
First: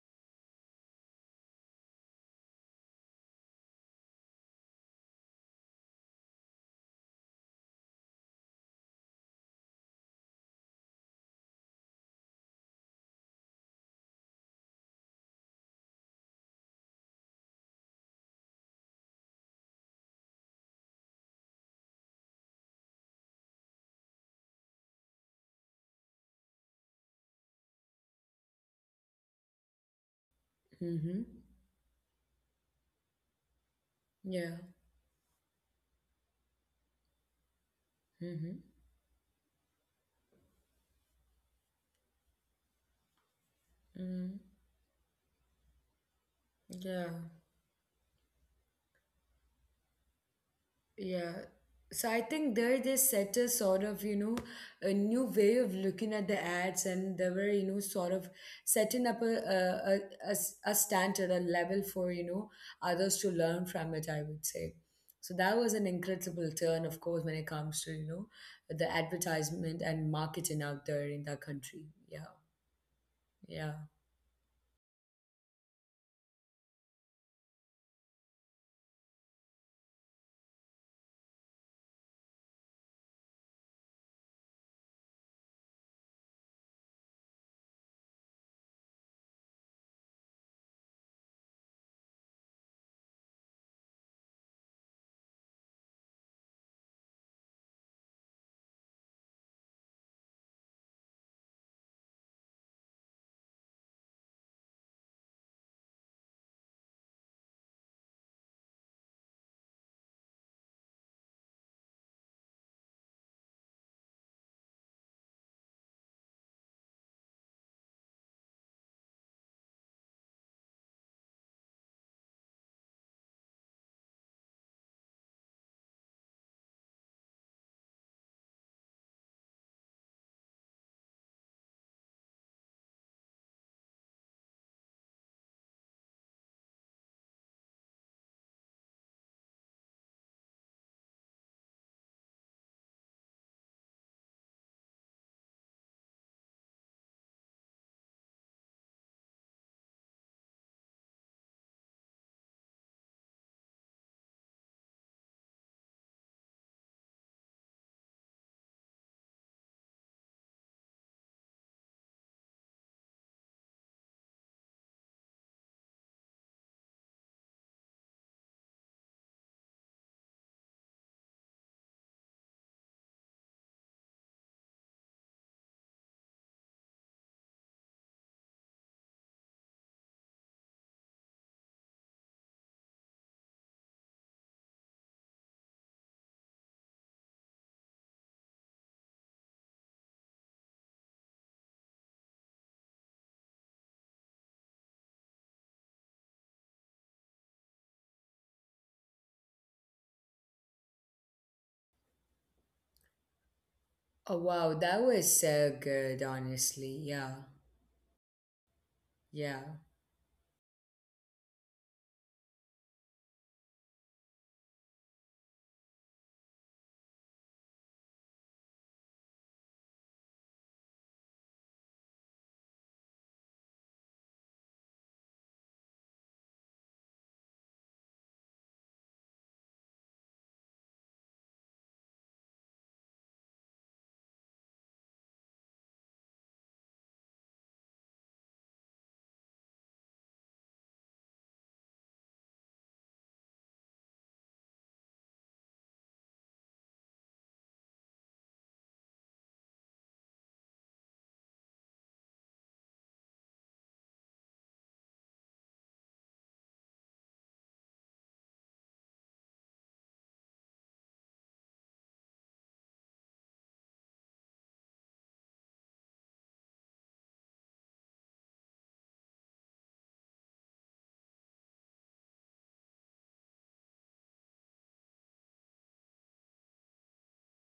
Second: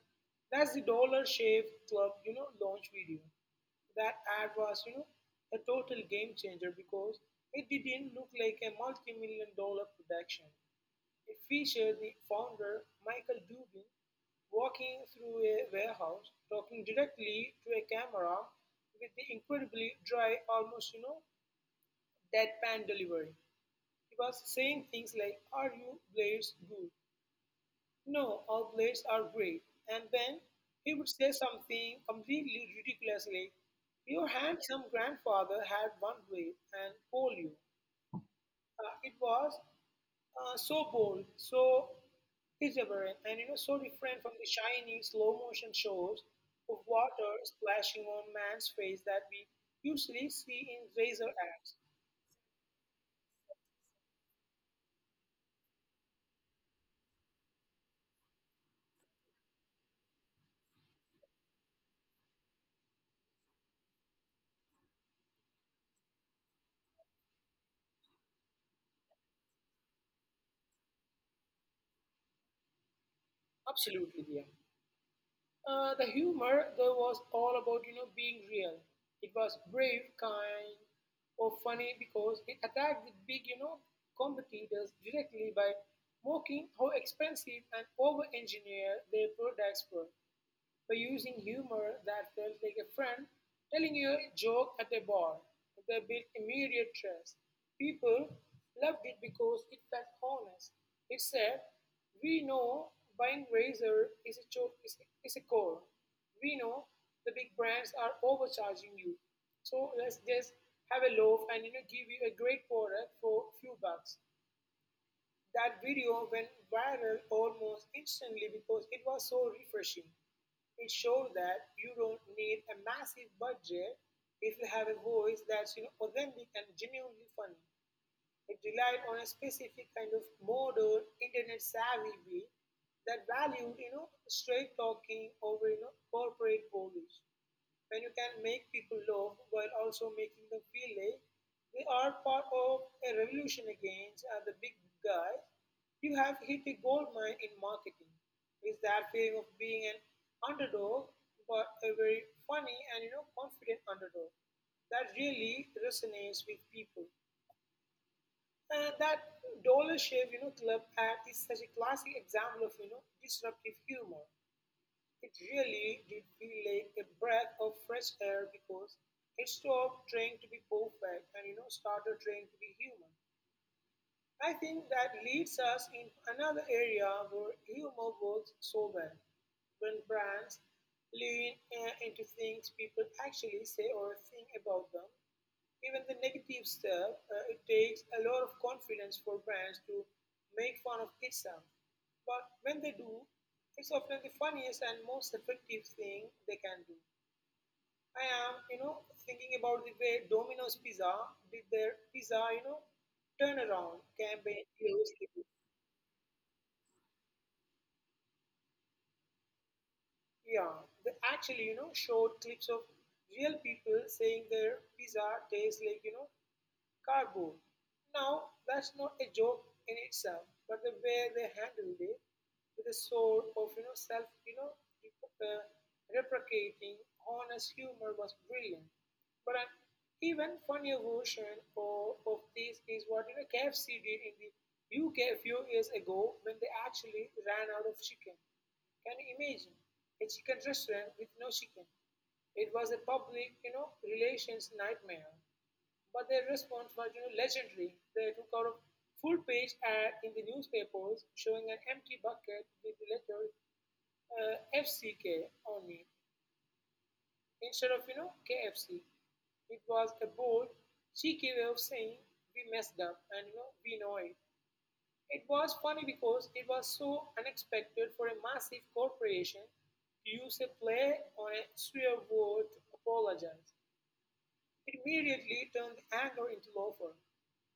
that's the Dollar Shave Club, you know, launch video. That ad was, you know, a total game changer because it didn't look like a multi-million dollar production. It featured the founder, Michael Dubin, walking through a warehouse, talking directly to a camera with the incredibly dry, almost, you know, deadpan delivery. He was saying things like, "Are you blades good? No, our blades are great." And then he would Mm-hmm. say something completely ridiculously. "Your Yeah. handsome grandfather had one blade and call you." Mm-hmm. Uh, it was uh, so bold, so irreverent, and you know, so different Mm-hmm. from the shiny slow motion shows of Yeah. water splashing on man's face that we usually see in Yeah. razor ads. So I think there they set a sort of, you know, a new way of looking at the ads and they were, you know, sort of setting up a, a, a, a s- a standard, a level for, you know, others to learn from it, I would say. So that was an incredible turn, of course, when it comes to, you know, the advertisement and marketing out there in the country. Yeah. Yeah. Absolutely, yeah. Uh, the humor though was all about you know being real. It was brave, kind, or funny because it attacked the big you know competitors directly by mocking how expensive and over-engineered their products were by using humor that felt like a friend telling you a joke at a bar. They built immediate trust. People loved it because it felt honest. It said, "We know buying razor is a, cho- is, is a core. We know the big brands are overcharging you. So let's just have a loaf and you know give you a great product for few bucks." That video went viral almost instantly because it was so refreshing. It showed that you don't need a massive budget if you have a voice that's you know, authentic and genuinely funny. It relied on a specific kind of modern internet savvy way that valued you know straight talking over you know corporate polish when you can make people love while also making them feel like they are part of a revolution against uh, the big guys, you have hit a gold mine in marketing. It's that feeling of being an underdog, but a very funny and you know confident underdog that really resonates with people. And that Dollar Shave, you know, Club ad is such a classic example of you know disruptive humor. It really did feel like a breath of fresh air because it stopped trying to be perfect and you know started trying to be human. I think that leads us in another area where humor works so well. When brands lean uh, into things people actually say or think about them, even the negative stuff. Uh, it takes a lot of confidence for brands to make fun of itself. But when they do, it's often the funniest and most effective thing they can do. I am, you know, thinking about the way Domino's Pizza did their pizza, you know, turnaround Oh, campaign wow. That years was ago. so good, honestly. Yeah. Yeah. Yeah, they actually, you know, showed clips of real people saying their pizza tastes like, you know, "Cardboard!" Now that's not a joke in itself, but the way they handled it, with a sort of you know self you know uh, replicating honest humor was brilliant. But an even funnier version of, of this is what you know K F C did in the U K a few years ago when they actually ran out of chicken. Can you imagine a chicken restaurant with no chicken? It was a public, you know, relations nightmare. But their response was you know, legendary. They took out a full page ad in the newspapers showing an empty bucket with the letter uh, F C K on it instead of, you know, K F C. It was a bold, cheeky way of saying, "We messed up and, you know, we know it." It was funny because it was so unexpected for a massive corporation to use a play on a swear word to apologize. It immediately turned anger into offer.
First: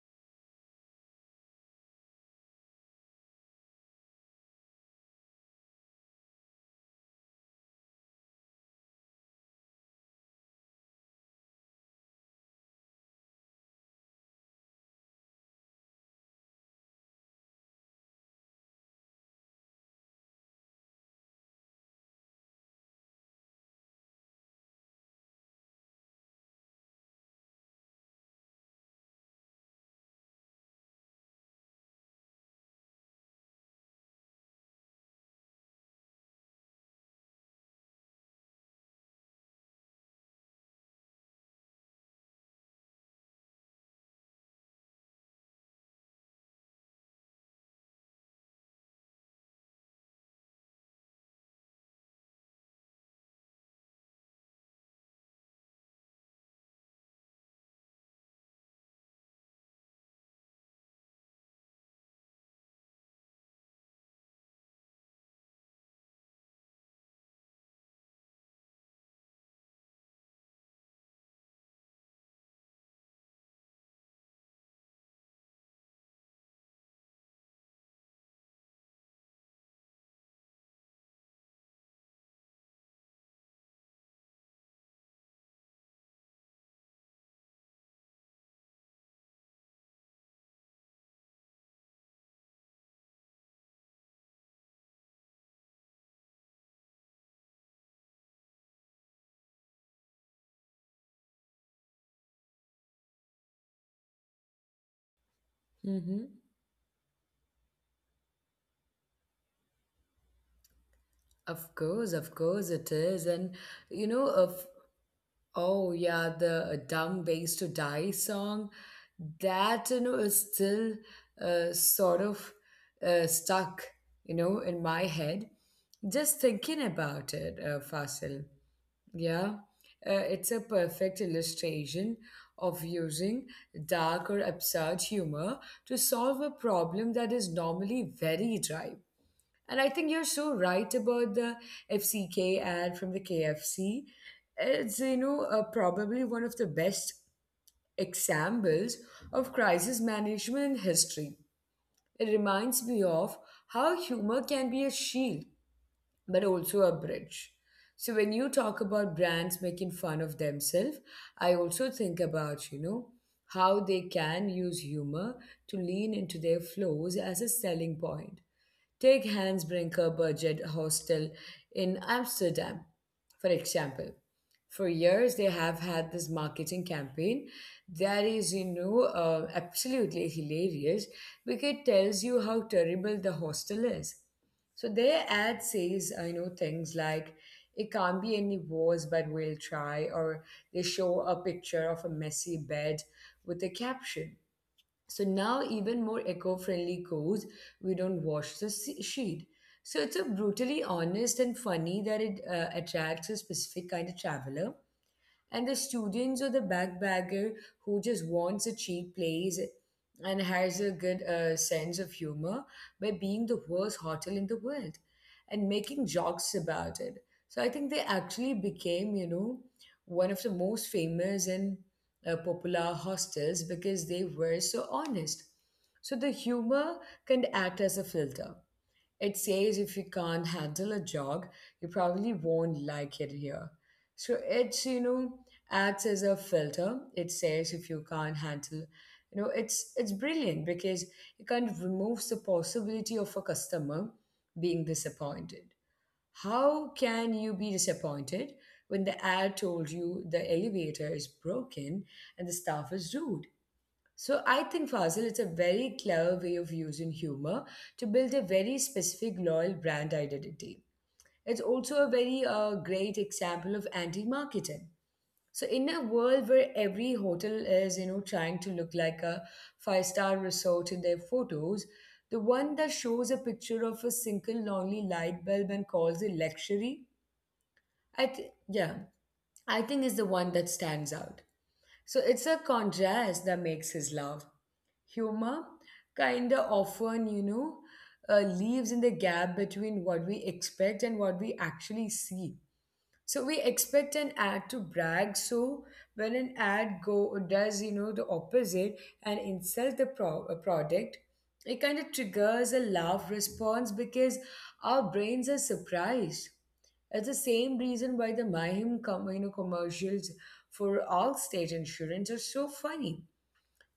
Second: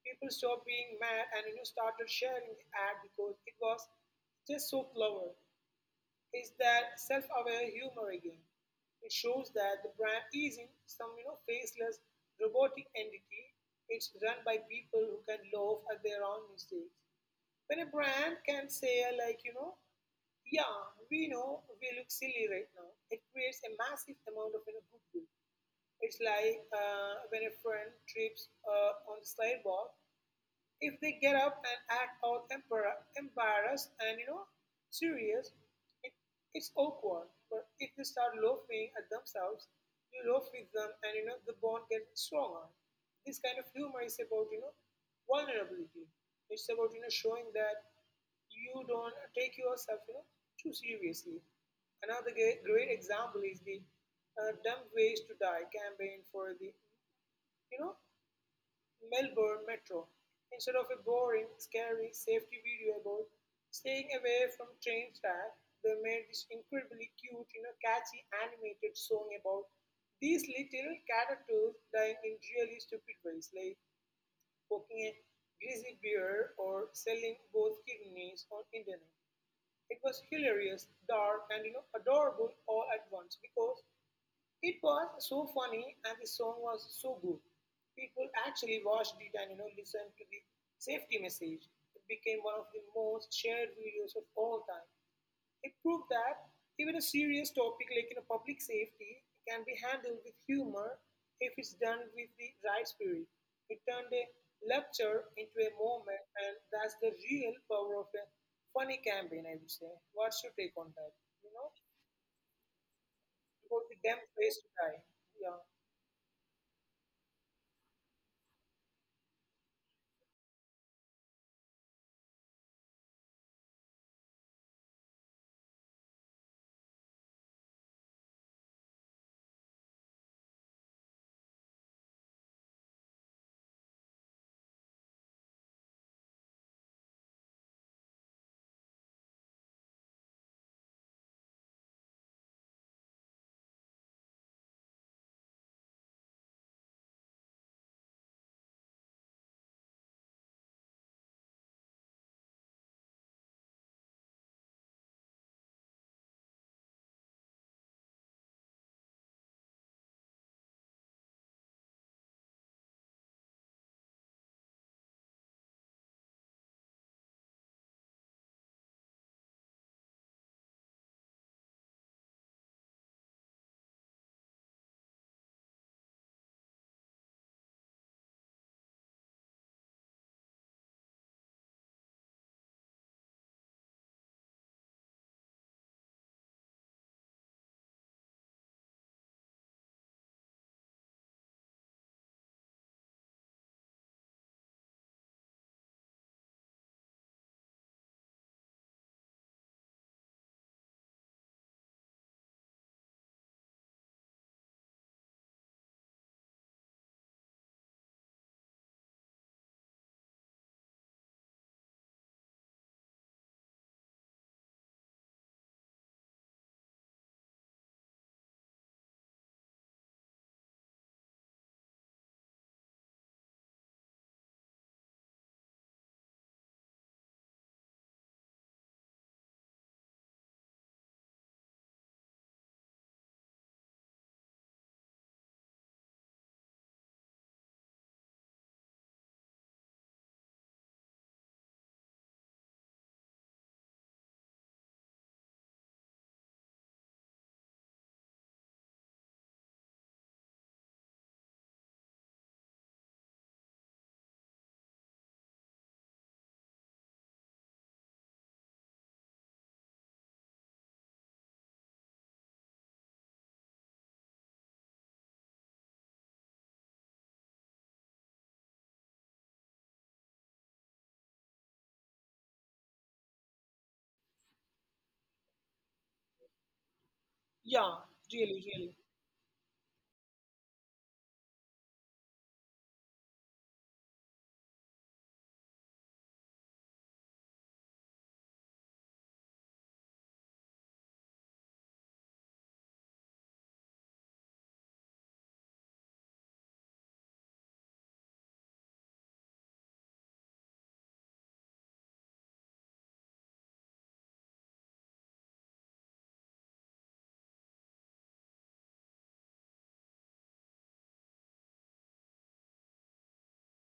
People stopped being mad and you know, started sharing the ad because it was just so clever. It's that self-aware humor again. It shows that the brand isn't some you know faceless robotic entity. It's run by people who can laugh at their own mistakes. When a brand can say like you know, "yeah, we know we look silly right now," it creates a massive amount of you know, goodwill. It's like uh, when a friend trips uh, on the sidewalk, if they get up and act all embar- embarrassed and you know serious, it, it's awkward. But if they start laughing at themselves, you laugh with them, and you know the bond gets stronger. This kind of humor is about you know vulnerability. It's about you know showing that you don't take yourself you know too seriously. Another great, great example is the uh, Dumb Ways to Die campaign for the you know Melbourne Metro. Instead of a boring, scary safety video about staying away from train tracks, they made this incredibly cute, you know, catchy animated song about these little characters dying in really stupid ways, like poking a greasy beer or selling both kidneys on internet. It was hilarious, dark, and you know, adorable all at once. Because it was so funny and the song was so good, people actually watched it and you know listened to the safety message. It became one of the most shared videos of all time. It proved that even a serious topic like you know, public safety can be handled with humor if it's done with the right spirit. It turned a lecture into a moment, Mm-hmm. and that's the real power of a funny campaign, I would say. What's your take on that? You know, Of course, of course it is. And about the you damn know, face of to die. Yeah. oh yeah, the uh, Dumb Ways to Die song, that you know is still uh, sort of uh, stuck, you know, in my head. Just thinking about it, uh, Fasil. Yeah, uh, it's a perfect illustration of using dark or absurd humor to solve a problem that is normally very dry. And I think you're so right about the F C K ad from the K F C. It's, you know, uh, probably one of the best examples of crisis management in history. It reminds me of how humor can be a shield, but also a bridge. So when you talk about brands making fun of themselves, I also think about, you know, how they can use humor to lean into their flaws as a selling point. Take Hansbrinker Budget Hostel in Amsterdam, for example. For years, they have had this marketing campaign that is, you know, uh, absolutely hilarious because it tells you how terrible the hostel is. So their ad says, I know things like, it can't be any worse, but we'll try, or they show a picture of a messy bed with a caption. So now even more eco-friendly goes, we don't wash the se- sheet. So it's a brutally honest and funny that it uh, attracts a specific kind of traveler and the students or the backpacker who just wants a cheap place and has a good uh, sense of humor. By being the worst hotel in the world and making jokes about it, so I think they actually became, you know, one of the most famous and uh, popular hostels because they were so honest. So the humor can act as a filter. It says if you can't handle a jog, you probably won't like it here. So it's, you know, acts as a filter. It says if you can't handle, you know, it's it's brilliant because it kind of removes the possibility of a customer being disappointed. How can you be disappointed when the ad told you the elevator is broken and the staff is rude? So I think Fazil, it's a very clever way of using humor to build a very specific loyal brand identity. It's also a very uh, great example of anti-marketing. So in a world where every hotel is, you know, trying to look like a five-star resort in their photos, the one that shows a picture of a single lonely light bulb and calls it luxury, Yeah, I th- really, yeah, really. I think is the one that stands out. So it's a contrast that makes his laugh humor kind of often, you know, uh, leaves in the gap between what we expect and what we actually see. So we expect an ad to brag. So when an ad go does you know the opposite and insult the pro- uh, product, it kind of triggers a laugh response because our brains are surprised. It's the same reason why the Mahim com- you know, commercials for all state insurance are so funny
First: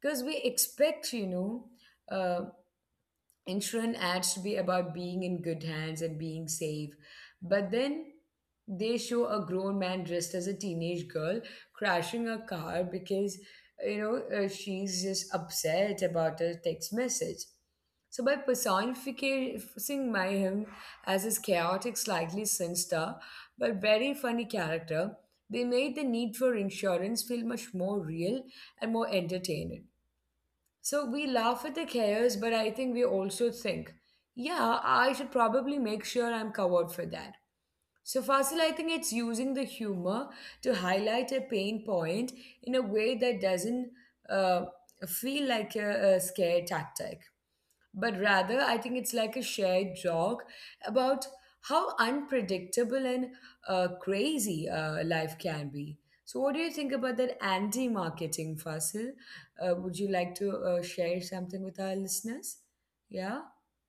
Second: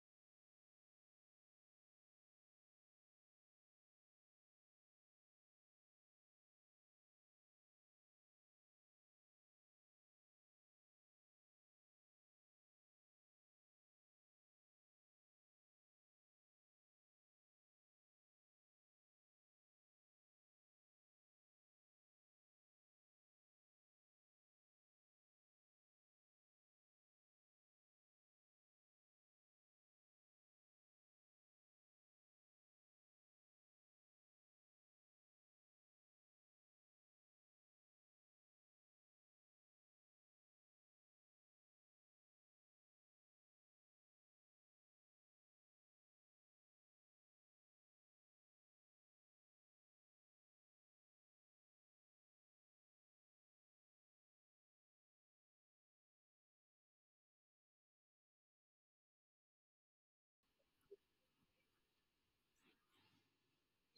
because we expect you know uh, insurance ads to be about being in good hands and being safe, but then they show a grown man dressed as a teenage girl crashing a car because you know uh, she's just upset about a text message. So by personifying my him as this chaotic, slightly sinister, but very funny character, they made the need for insurance feel much more real and more entertaining. So we laugh at the chaos, but I think we also think, yeah, I should probably make sure I'm covered for that. So, Fasil, I think it's using the humor to highlight a pain point in a way that doesn't uh, feel like a, a scare tactic, but rather I think it's like a shared joke about how unpredictable and uh, crazy uh, life can be. So, what do you think about that anti-marketing, Fasil? Uh, would you like to uh, share something with our listeners? Yeah.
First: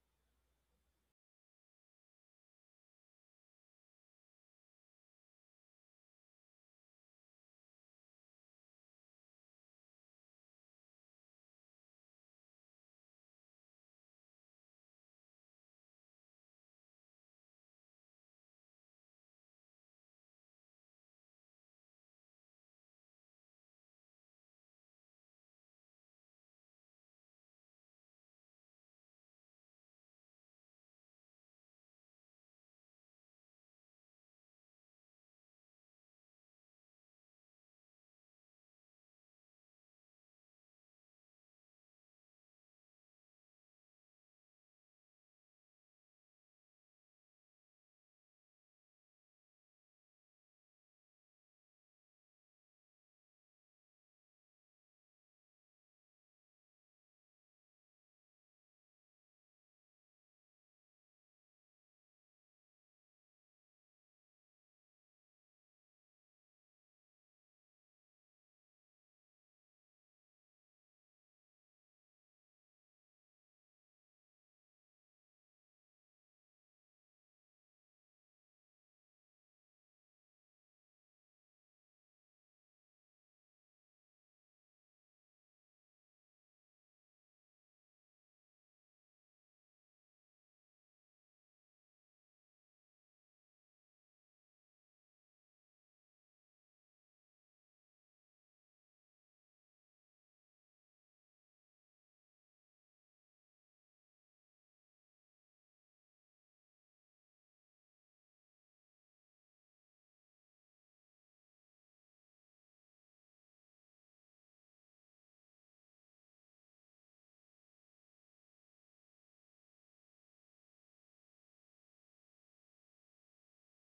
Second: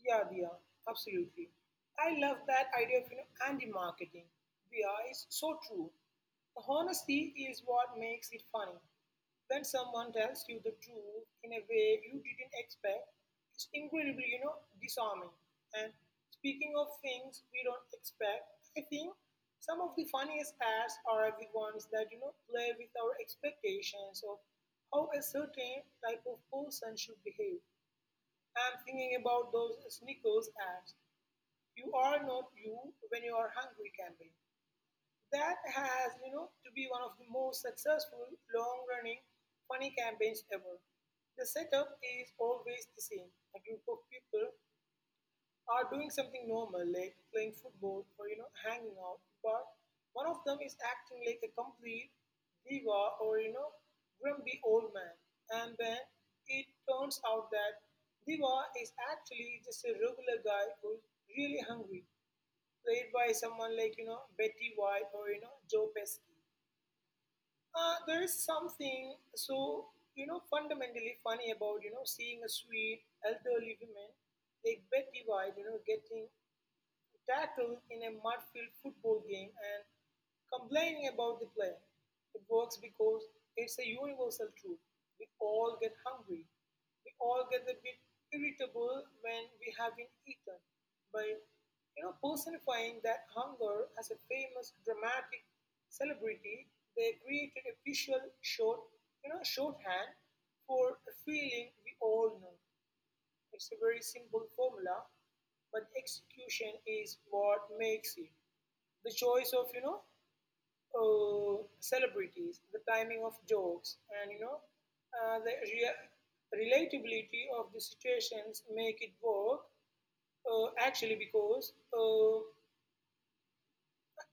Yeah, Dia, absolutely. I love that idea of you know anti-marketing. Dia is so true. The honesty is what makes it funny. When someone tells you the truth in a way you didn't expect, it's incredibly, you know, disarming. And speaking of things we don't expect, I think some of the funniest ads are the ones that you know play with our expectations of how a certain type of person should behave. I'm thinking about those Snickers ads. "You are not you when you are hungry" campaign. That has, you know, to be one of the most successful, long-running, funny campaigns ever. The setup is always the same. A group of people are doing something normal like playing football or you know hanging out, but one of them is acting like a complete diva or you know grumpy old man. And then it turns out that diva is actually just a regular guy who's really hungry, played by someone like you know Betty White or you know Joe Pesci. Uh, there is something so you know fundamentally funny about you know seeing a sweet elderly woman like Betty White, you know, getting tackled in a mud-filled football game and complaining about the play. It works because it's a universal truth. We all get hungry. We all get a bit irritable when we have been eaten. By you know, Personifying that hunger as a famous dramatic celebrity, they created a visual short, you know, shorthand for a feeling we all know. It's a very simple formula, but execution is what makes it. The choice of you know uh, celebrities, the timing of jokes, and you know uh, the rea- relatability of the situations make it work. Uh, actually, because uh,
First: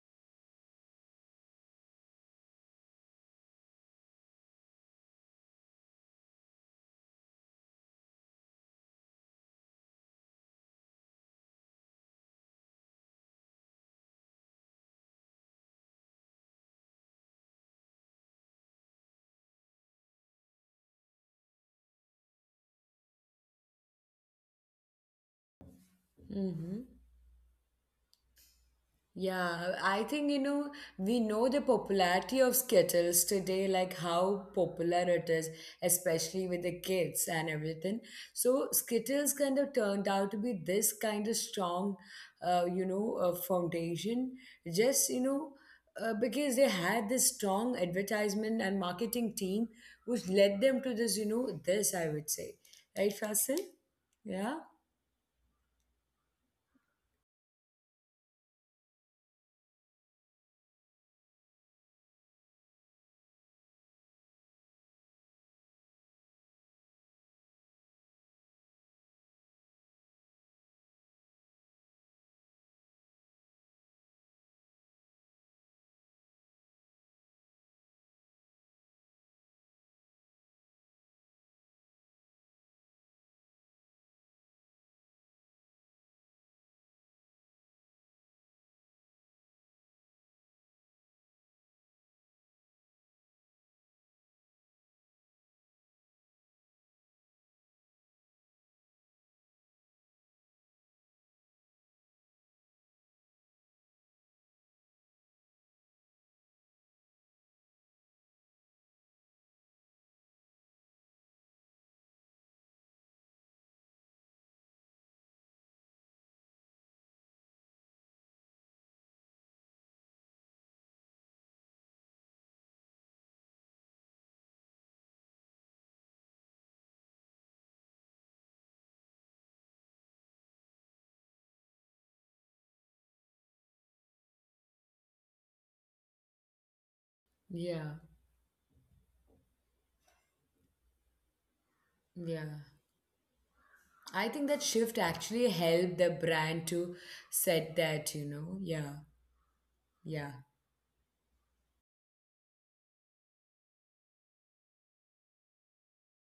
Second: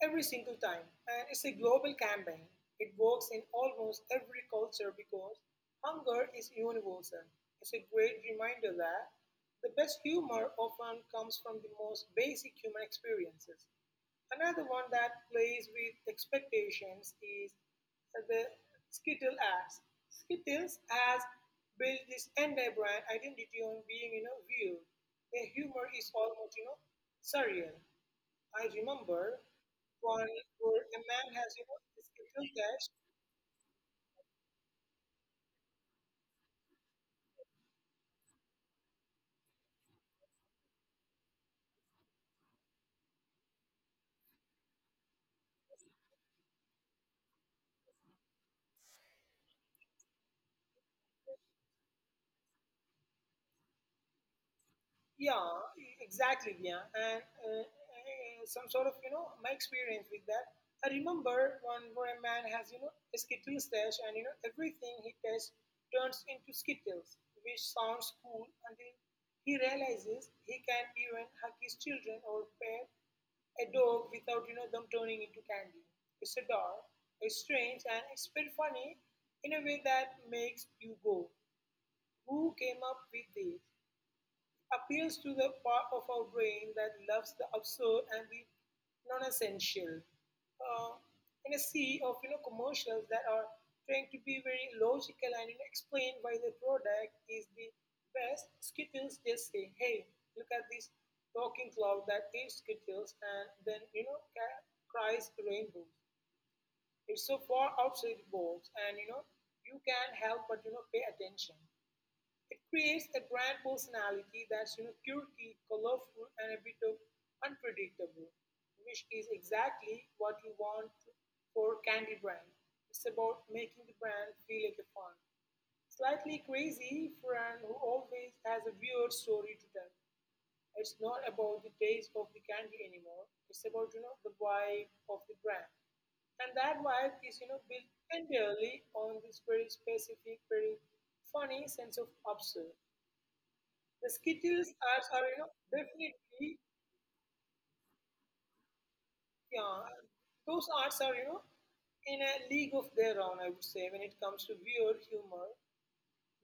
every single time. And it's a global campaign. It works in almost every culture because hunger is universal. It's a great reminder that the best humor often comes from the most basic human experiences. Another one that plays with expectations is the Skittle ads. Skittles has built this entire brand identity on being, you know, weird. Their humor is almost, you know, Mm-hmm. surreal. I remember Yeah, I one think you know where a we man has know you the know, this popularity little of dash. Skittles today, like how popular it is, especially with the kids and everything. So Skittles kind of turned out to be this kind of strong, uh, you know, uh, foundation. Just you know, uh, because they had this strong advertisement and marketing team, which led them to this, you know, this I would say, right, Fasil? Yeah, Yeah, exactly. Yeah, and uh, uh, some sort of you know my experience with that. I remember one where a man has you know a skittle stash, and you know everything he touches turns into skittles, which sounds cool until he realizes he can even hug his children or pet a dog without you know them turning into candy. It's a dog. It's strange and it's bit funny in a way that makes you go, "Who came up with this?" Appeals to the part of our brain that loves the absurd and the non-essential. Uh, in a sea of you know commercials that are trying to be very logical and you know, explain why the product is the best, Skittles just say, "Hey, look at this talking cloud that eats Skittles," and then you know cries rainbow. It's so far outside the box, and you know you can't help but you know pay attention. It creates a grand personality that's you know quirky, colorful, and a bit of unpredictable, which is exactly what you want for Candy Brand. It's about making the brand feel like a fun, slightly crazy friend who always has a weird story to tell. It's not about the taste of the candy anymore. It's about you know the vibe of the brand, and that vibe is you know built yeah, entirely on this very specific, very funny sense of absurd. yeah. The I think Skittles that ads shift are, you know, actually helped the definitely, brand to set that, you know. Yeah, yeah, yeah, those ads are, you know, in a league of their own, I would say, when it comes to weird humor.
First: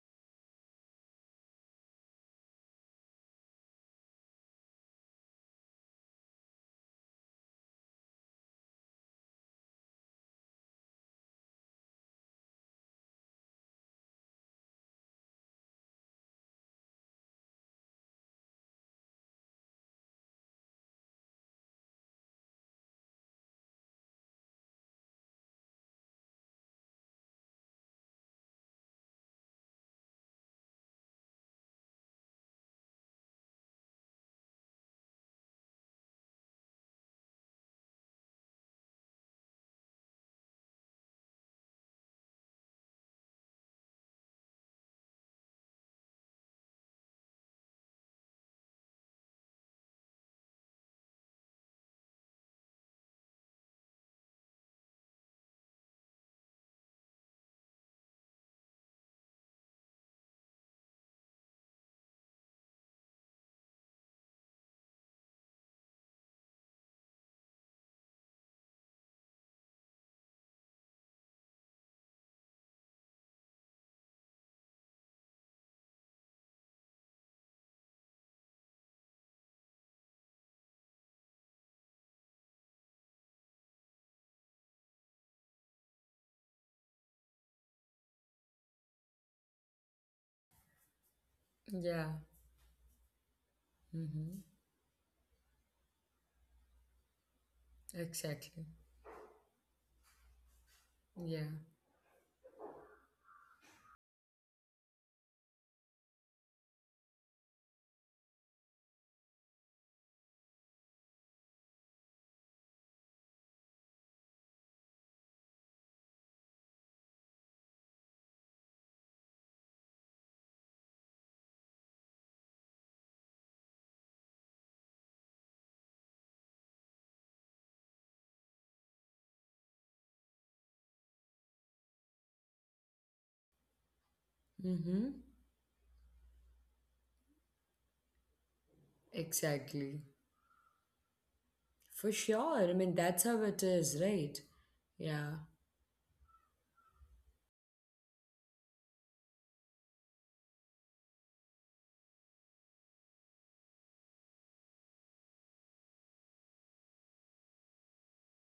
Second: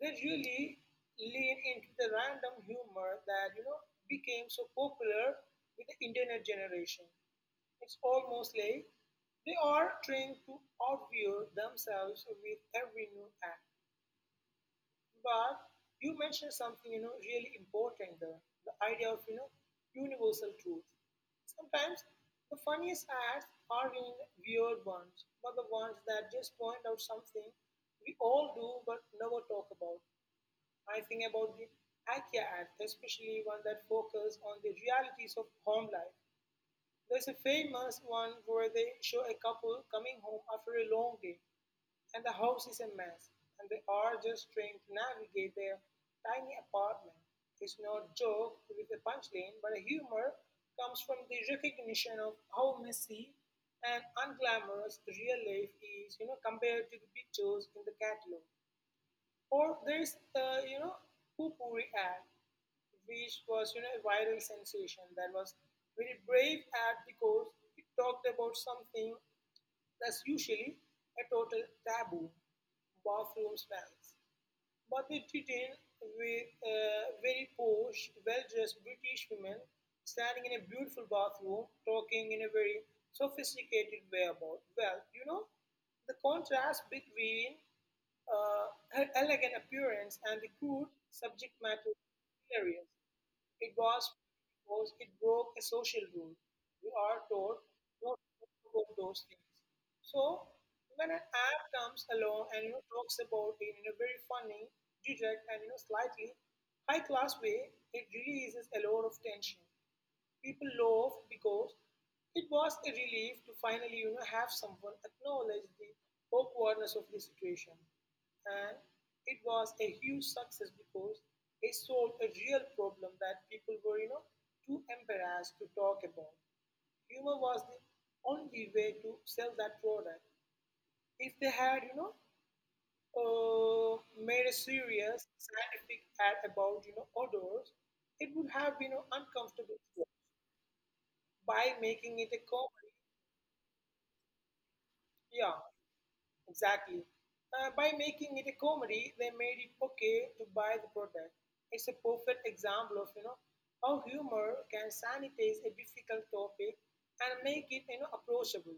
They really lean into the random humor that, you know, became so popular with the internet generation. It's almost like they are trying to outwear themselves with every new act. But you mentioned something you know really important there, the idea of you know universal truth. Sometimes the funniest ads are in weird ones, but the ones that just point out something we all do but never talk about. I think about the IKEA ad, especially one that focuses on the realities of home life. There's a famous one where they show a couple coming home after a long day and the house is a mess, and they are just trying to navigate their tiny apartment. It's no joke with a punchline, but the humor comes from the recognition of how messy and unglamorous real life is, you know, compared to the pictures in the catalog. Or there's, uh, you know, Poo Pupuri ad, which was, you know, a viral sensation that was very brave ad because it talked about something that's usually a total taboo. Bathroom smells. But they did in with uh, very posh, well dressed British women standing in a beautiful bathroom talking in a very sophisticated way about, well, you know, the contrast between uh, her elegant appearance and the crude subject matter is yeah. hilarious. It was Mm-hmm. because it broke a social rule. We are taught not to talk Exactly. about those things. So when an app Yeah. comes along and you know talks about it in a very funny, direct, and you know slightly high class way, it releases a lot of tension. People laughed because it was a relief to finally you know, have someone acknowledge the awkwardness of the situation. And it was a huge success because it solved a real problem that people were, you know, too embarrassed to talk about. Humor was the only way to sell that product. If they had, you know, uh, made a serious Mm-hmm. scientific ad about, you know, odors, it would have been you know, uncomfortable Exactly. by making it a For comedy. sure. I mean, that's how it is, right? Yeah, Yeah. exactly. Uh, by making it a comedy, they made it okay to buy the product. It's a perfect example of you know how humor can sanitize a difficult topic and make it you know approachable.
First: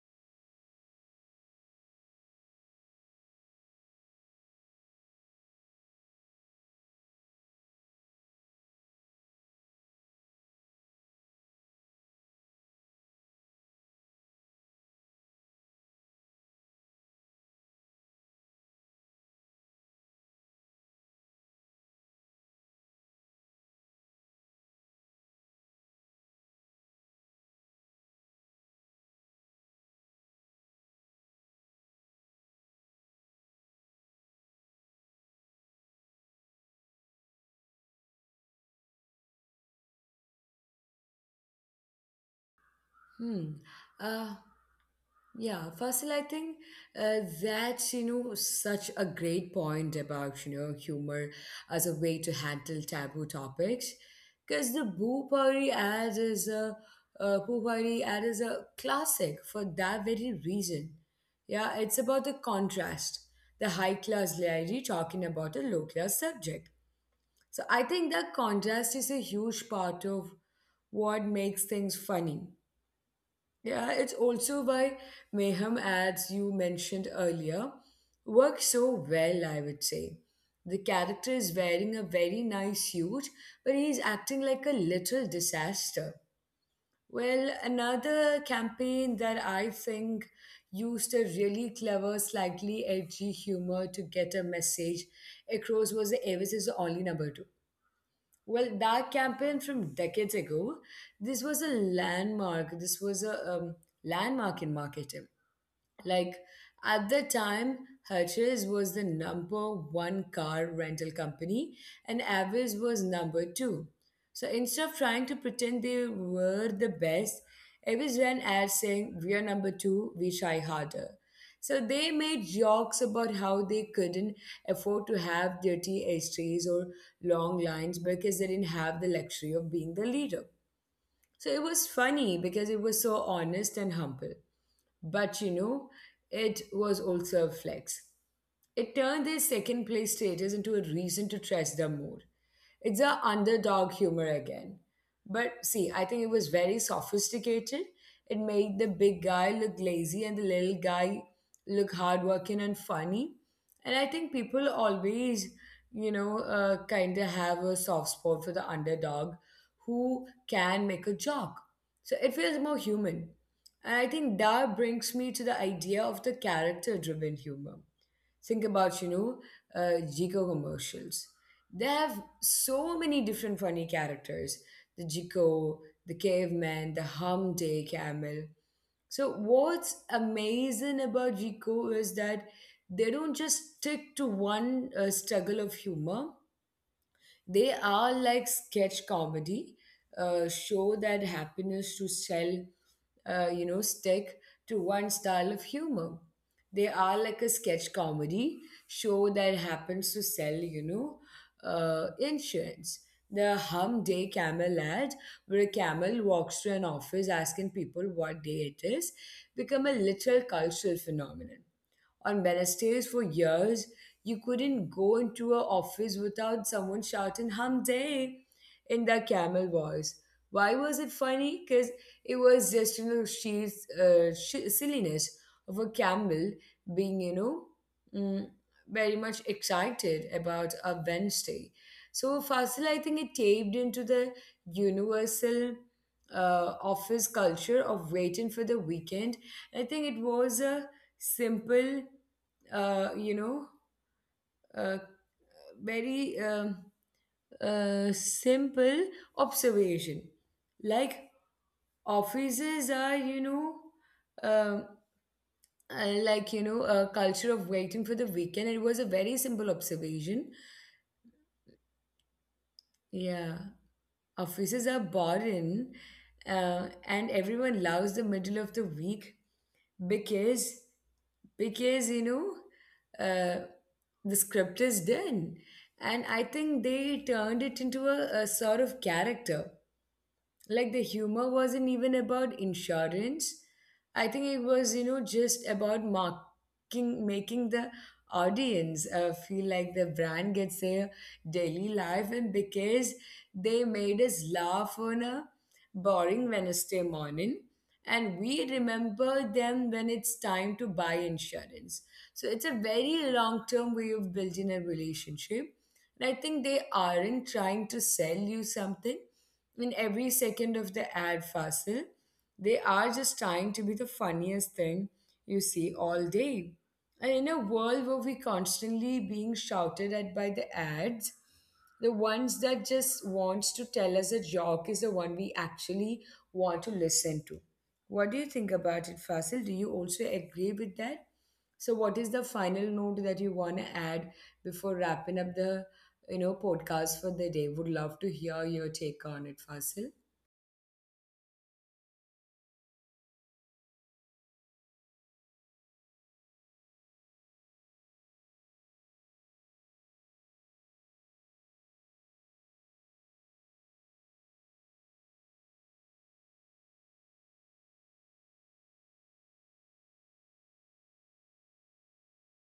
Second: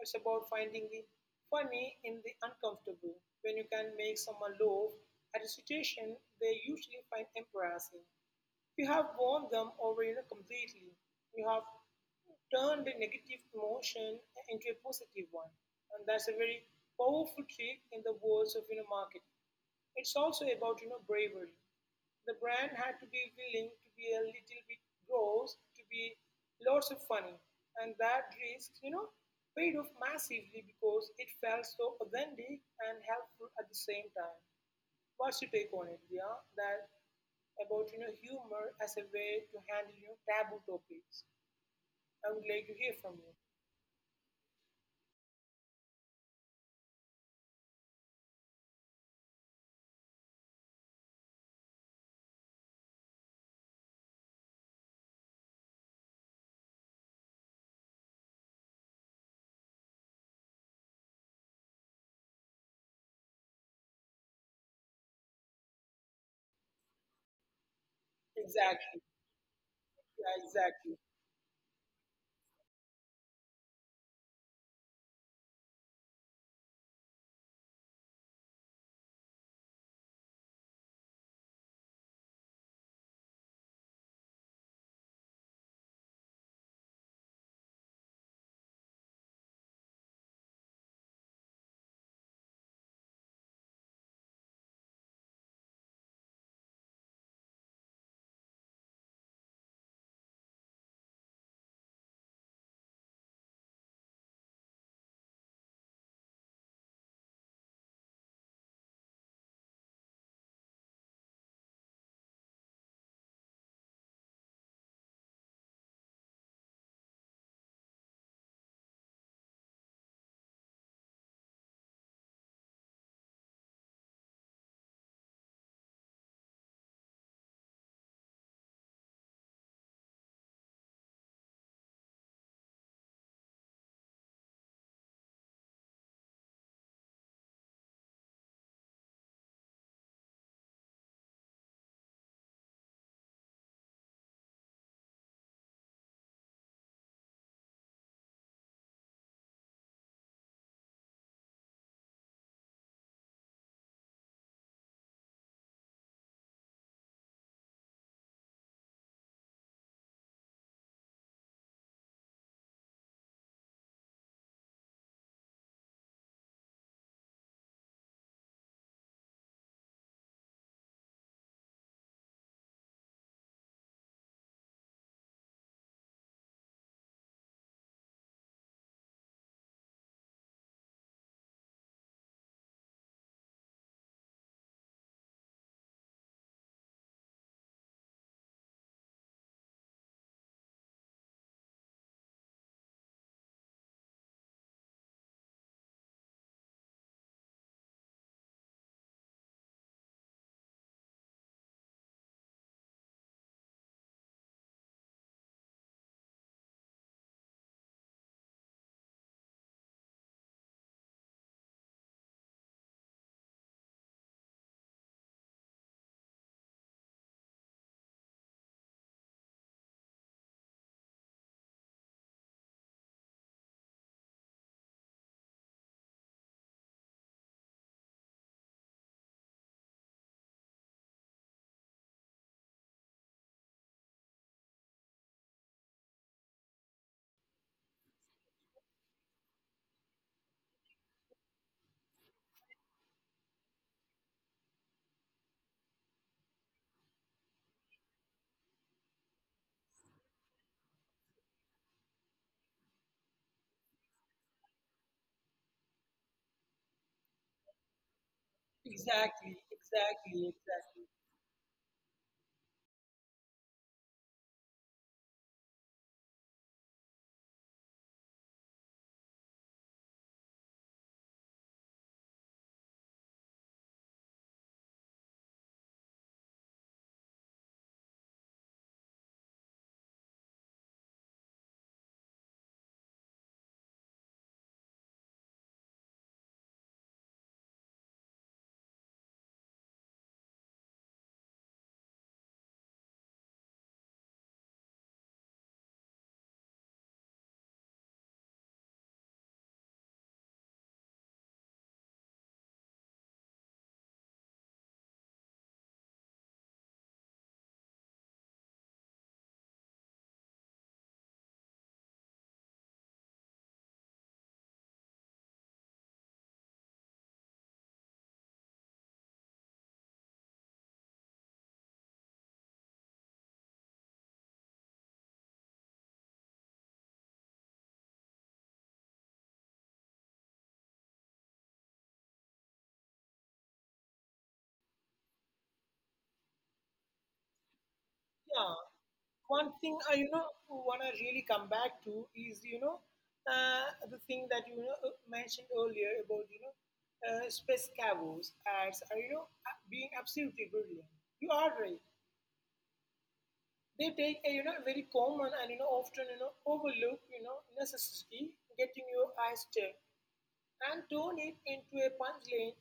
It's about finding the funny in the uncomfortable when you can make someone laugh at a situation they usually find embarrassing. You have won them over you know, completely. You have turned a negative emotion into a positive one. And that's a very powerful trick in the worlds of you know, marketing. It's also about you know bravery. The brand had to be willing to be a little bit gross, to be lots of funny, and that risk, you know, paid off massively because it felt so authentic and helpful at the same time. What's your take on it, yeah? That about you know humor as a way to handle you know, taboo topics. I would like to hear from you. Hmm. Uh, Yeah, Fasil, I think uh, that's, you know, such a great point about, you know, humor as a way to handle taboo topics. Because the Bhoo ad is a, uh, Bhoo ad is a classic for that very reason. Yeah, it's about the contrast, the high class lady talking about a low class subject. So I think that Exactly. contrast is a huge Yeah, part of exactly. what makes things funny. Yeah, it's also why Mayhem ads you mentioned earlier work so well, I would say. The character is wearing a very nice suit, but he's acting like a little disaster. Well, another campaign that I think used a really clever, slightly edgy humor to get a message across was the Avis is the only number two, well, that campaign from decades ago, this was a landmark. This was a um, landmark in marketing. Like at the time, Hertz was the number one car rental company and Avis was number two. So instead of trying to pretend they were the best, Avis ran ads saying, "We are number two, we try harder." So they made jokes about how they couldn't afford to have dirty histories or long lines because they didn't have the luxury of being the leader. So it was funny because it was so honest and humble. But you know, it was also a flex. It turned their second place status into a reason to trust them more. It's a underdog humor again. But see, I think it was very sophisticated. It made the big guy look lazy and the little guy look hardworking and funny. And I think people always, you know, uh, kind of have a soft spot for the underdog who can make a joke. So it feels more human. And I think that brings me to the idea of the character driven humor. Think about, you know, uh, Jico commercials. They have so many different funny characters the Jico, the caveman, the hum day camel. So, what's amazing about Jico is that they don't just stick to one uh, struggle of humor they are like sketch comedy, uh, show that happiness to sell, uh, you know, stick to one style of humor. They are like a sketch comedy show that happens to sell, you know, uh, insurance. The Hum Day Camel ad, where a camel walks to an office asking people what day it is, become a literal cultural phenomenon. On Wednesdays for years, you couldn't go into a office without someone shouting hump day in their camel voice. Why was it funny? Because it was just, you know, she's uh, sh- silliness of a camel being, you know, mm, very much excited about a Wednesday. So Fasil, I think it taped into the universal uh, office culture of waiting for the weekend. I think it was a simple, uh, you know, uh, very um, uh, simple observation. Like offices are, you know, um, uh, like, you know, a culture of waiting for the Exactly. weekend. It was a very Exactly. simple Exactly. observation. Yeah, offices are boring, uh, and everyone loves the middle of the week because because you know uh, the script is done. And I think they turned it into a, a sort of character. Like the humor wasn't even about insurance, I think it was you know just about marking making the audience uh, feel like the brand gets their daily life. And because they made us laugh on a boring Wednesday morning, and we remember them when it's time to buy insurance. So it's a very long term way of building a relationship. And I think they aren't trying to sell you something in every second of the ad fossil. They are just trying to be the funniest thing you see all day. And in a world where we're constantly being shouted at by the ads, the ones that just wants to tell us a joke is the one we actually want to listen to. What do you think about it, Fasil? Do you also agree with that? So, what is the final note that you want to add before wrapping up the you know podcast for the day? Would love to Yeah. hear your take on One it, thing I you Fasil. know wanna really come back to is you know uh, the thing that you know, uh, mentioned earlier about you know uh, space cavos as uh, you know uh, being absolutely brilliant. You are right. They take a you know very common and you know often you know overlooked you know necessity, getting your eyes checked, and turn it into a punchline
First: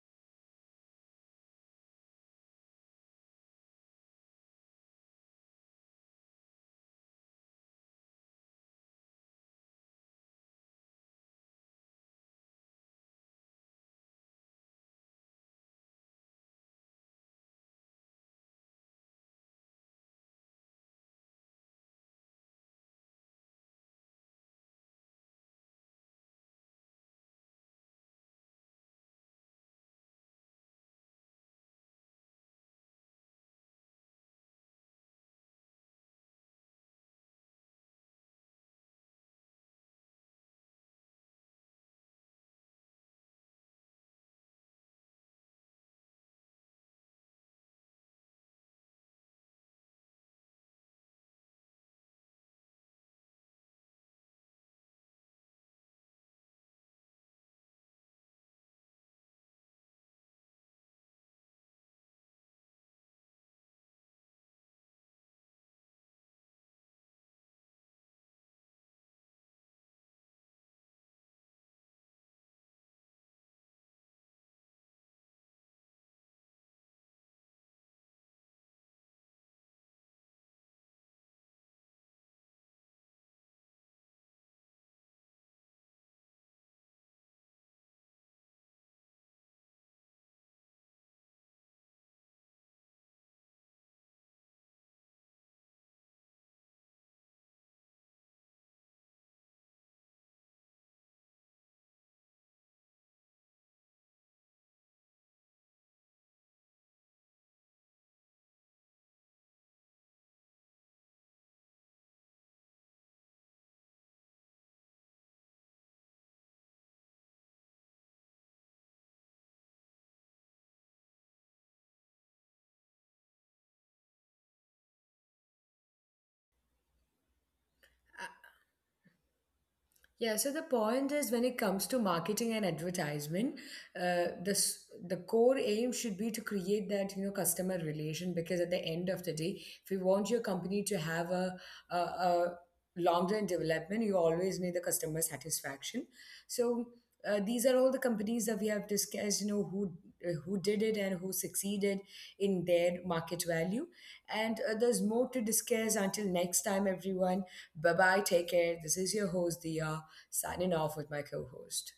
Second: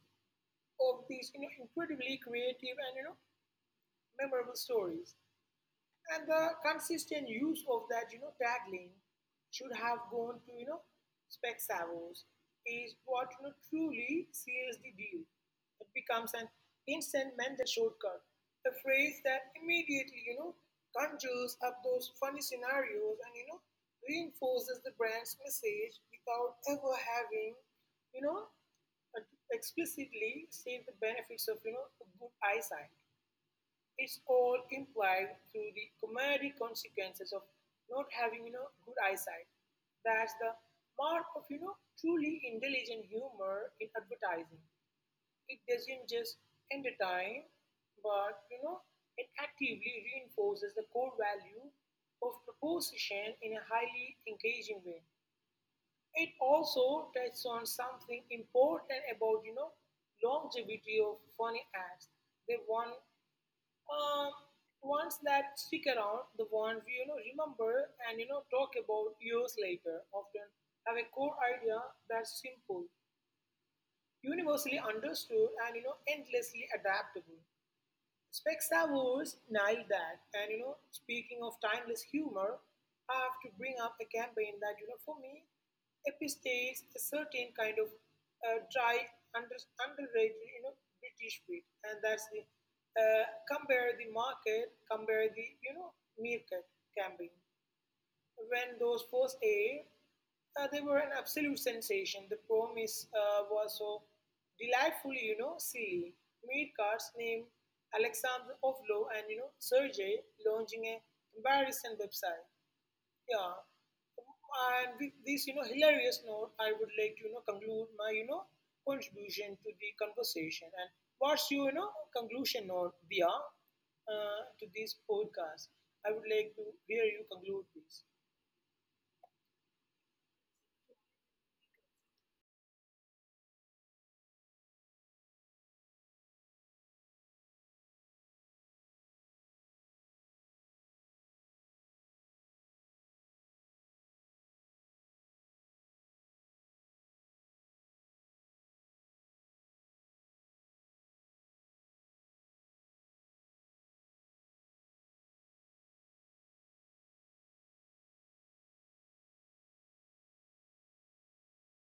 of these you know, incredibly creative and you know memorable stories. And the consistent use of that you know tagline, should have gone to you know spec savos, is what you know truly seals the deal. It becomes an instant mental shortcut, a phrase that immediately you know conjures up those funny scenarios and you know reinforces the brand's message without ever having you know explicitly state the benefits of you know a good eyesight. It's all implied through the comedic consequences of not having you know good eyesight. That's the mark of you know truly intelligent humor in advertising. It doesn't just entertain, but you know it actively reinforces the core value of proposition in a highly engaging way. It also touches on something important about you know longevity of funny ads. They want um, ones that stick around, the ones we you know remember and you know talk about years later, often have a core idea that's simple, universally understood, and you know endlessly adaptable. Specsavers was nailed that. And you know, speaking of timeless humor, I have to bring up a campaign that you know, for me, epistates a certain kind of uh, dry, under, underrated, you know, British bit, and that's the uh, compare the market, compare the you know meerkat campaign. When those first aired, uh, they were an absolute sensation. The promise uh, was so delightfully, you know, silly. Meat cards named Alexander Ovlo and, you know, Sergey launching a comparison website. Yeah. And with this, you know, hilarious note, I would like to, you know, conclude my, you know, contribution to the conversation. And what's your, you know, conclusion note, Dia, uh, to this podcast? I would like to hear you conclude this. Yeah, so the point is when it comes to marketing and advertisement, uh, the s- the core aim should be to create that you know customer relation because at the end of the day, if you want your company to have a a, a long term development, you always need the customer satisfaction. So uh, these are all the companies that we have discussed. You know who uh, who did it and who succeeded in their market value, and uh, there's more to discuss. Until next time, everyone. Bye bye. Take care. This is your host Dia signing off with my co host.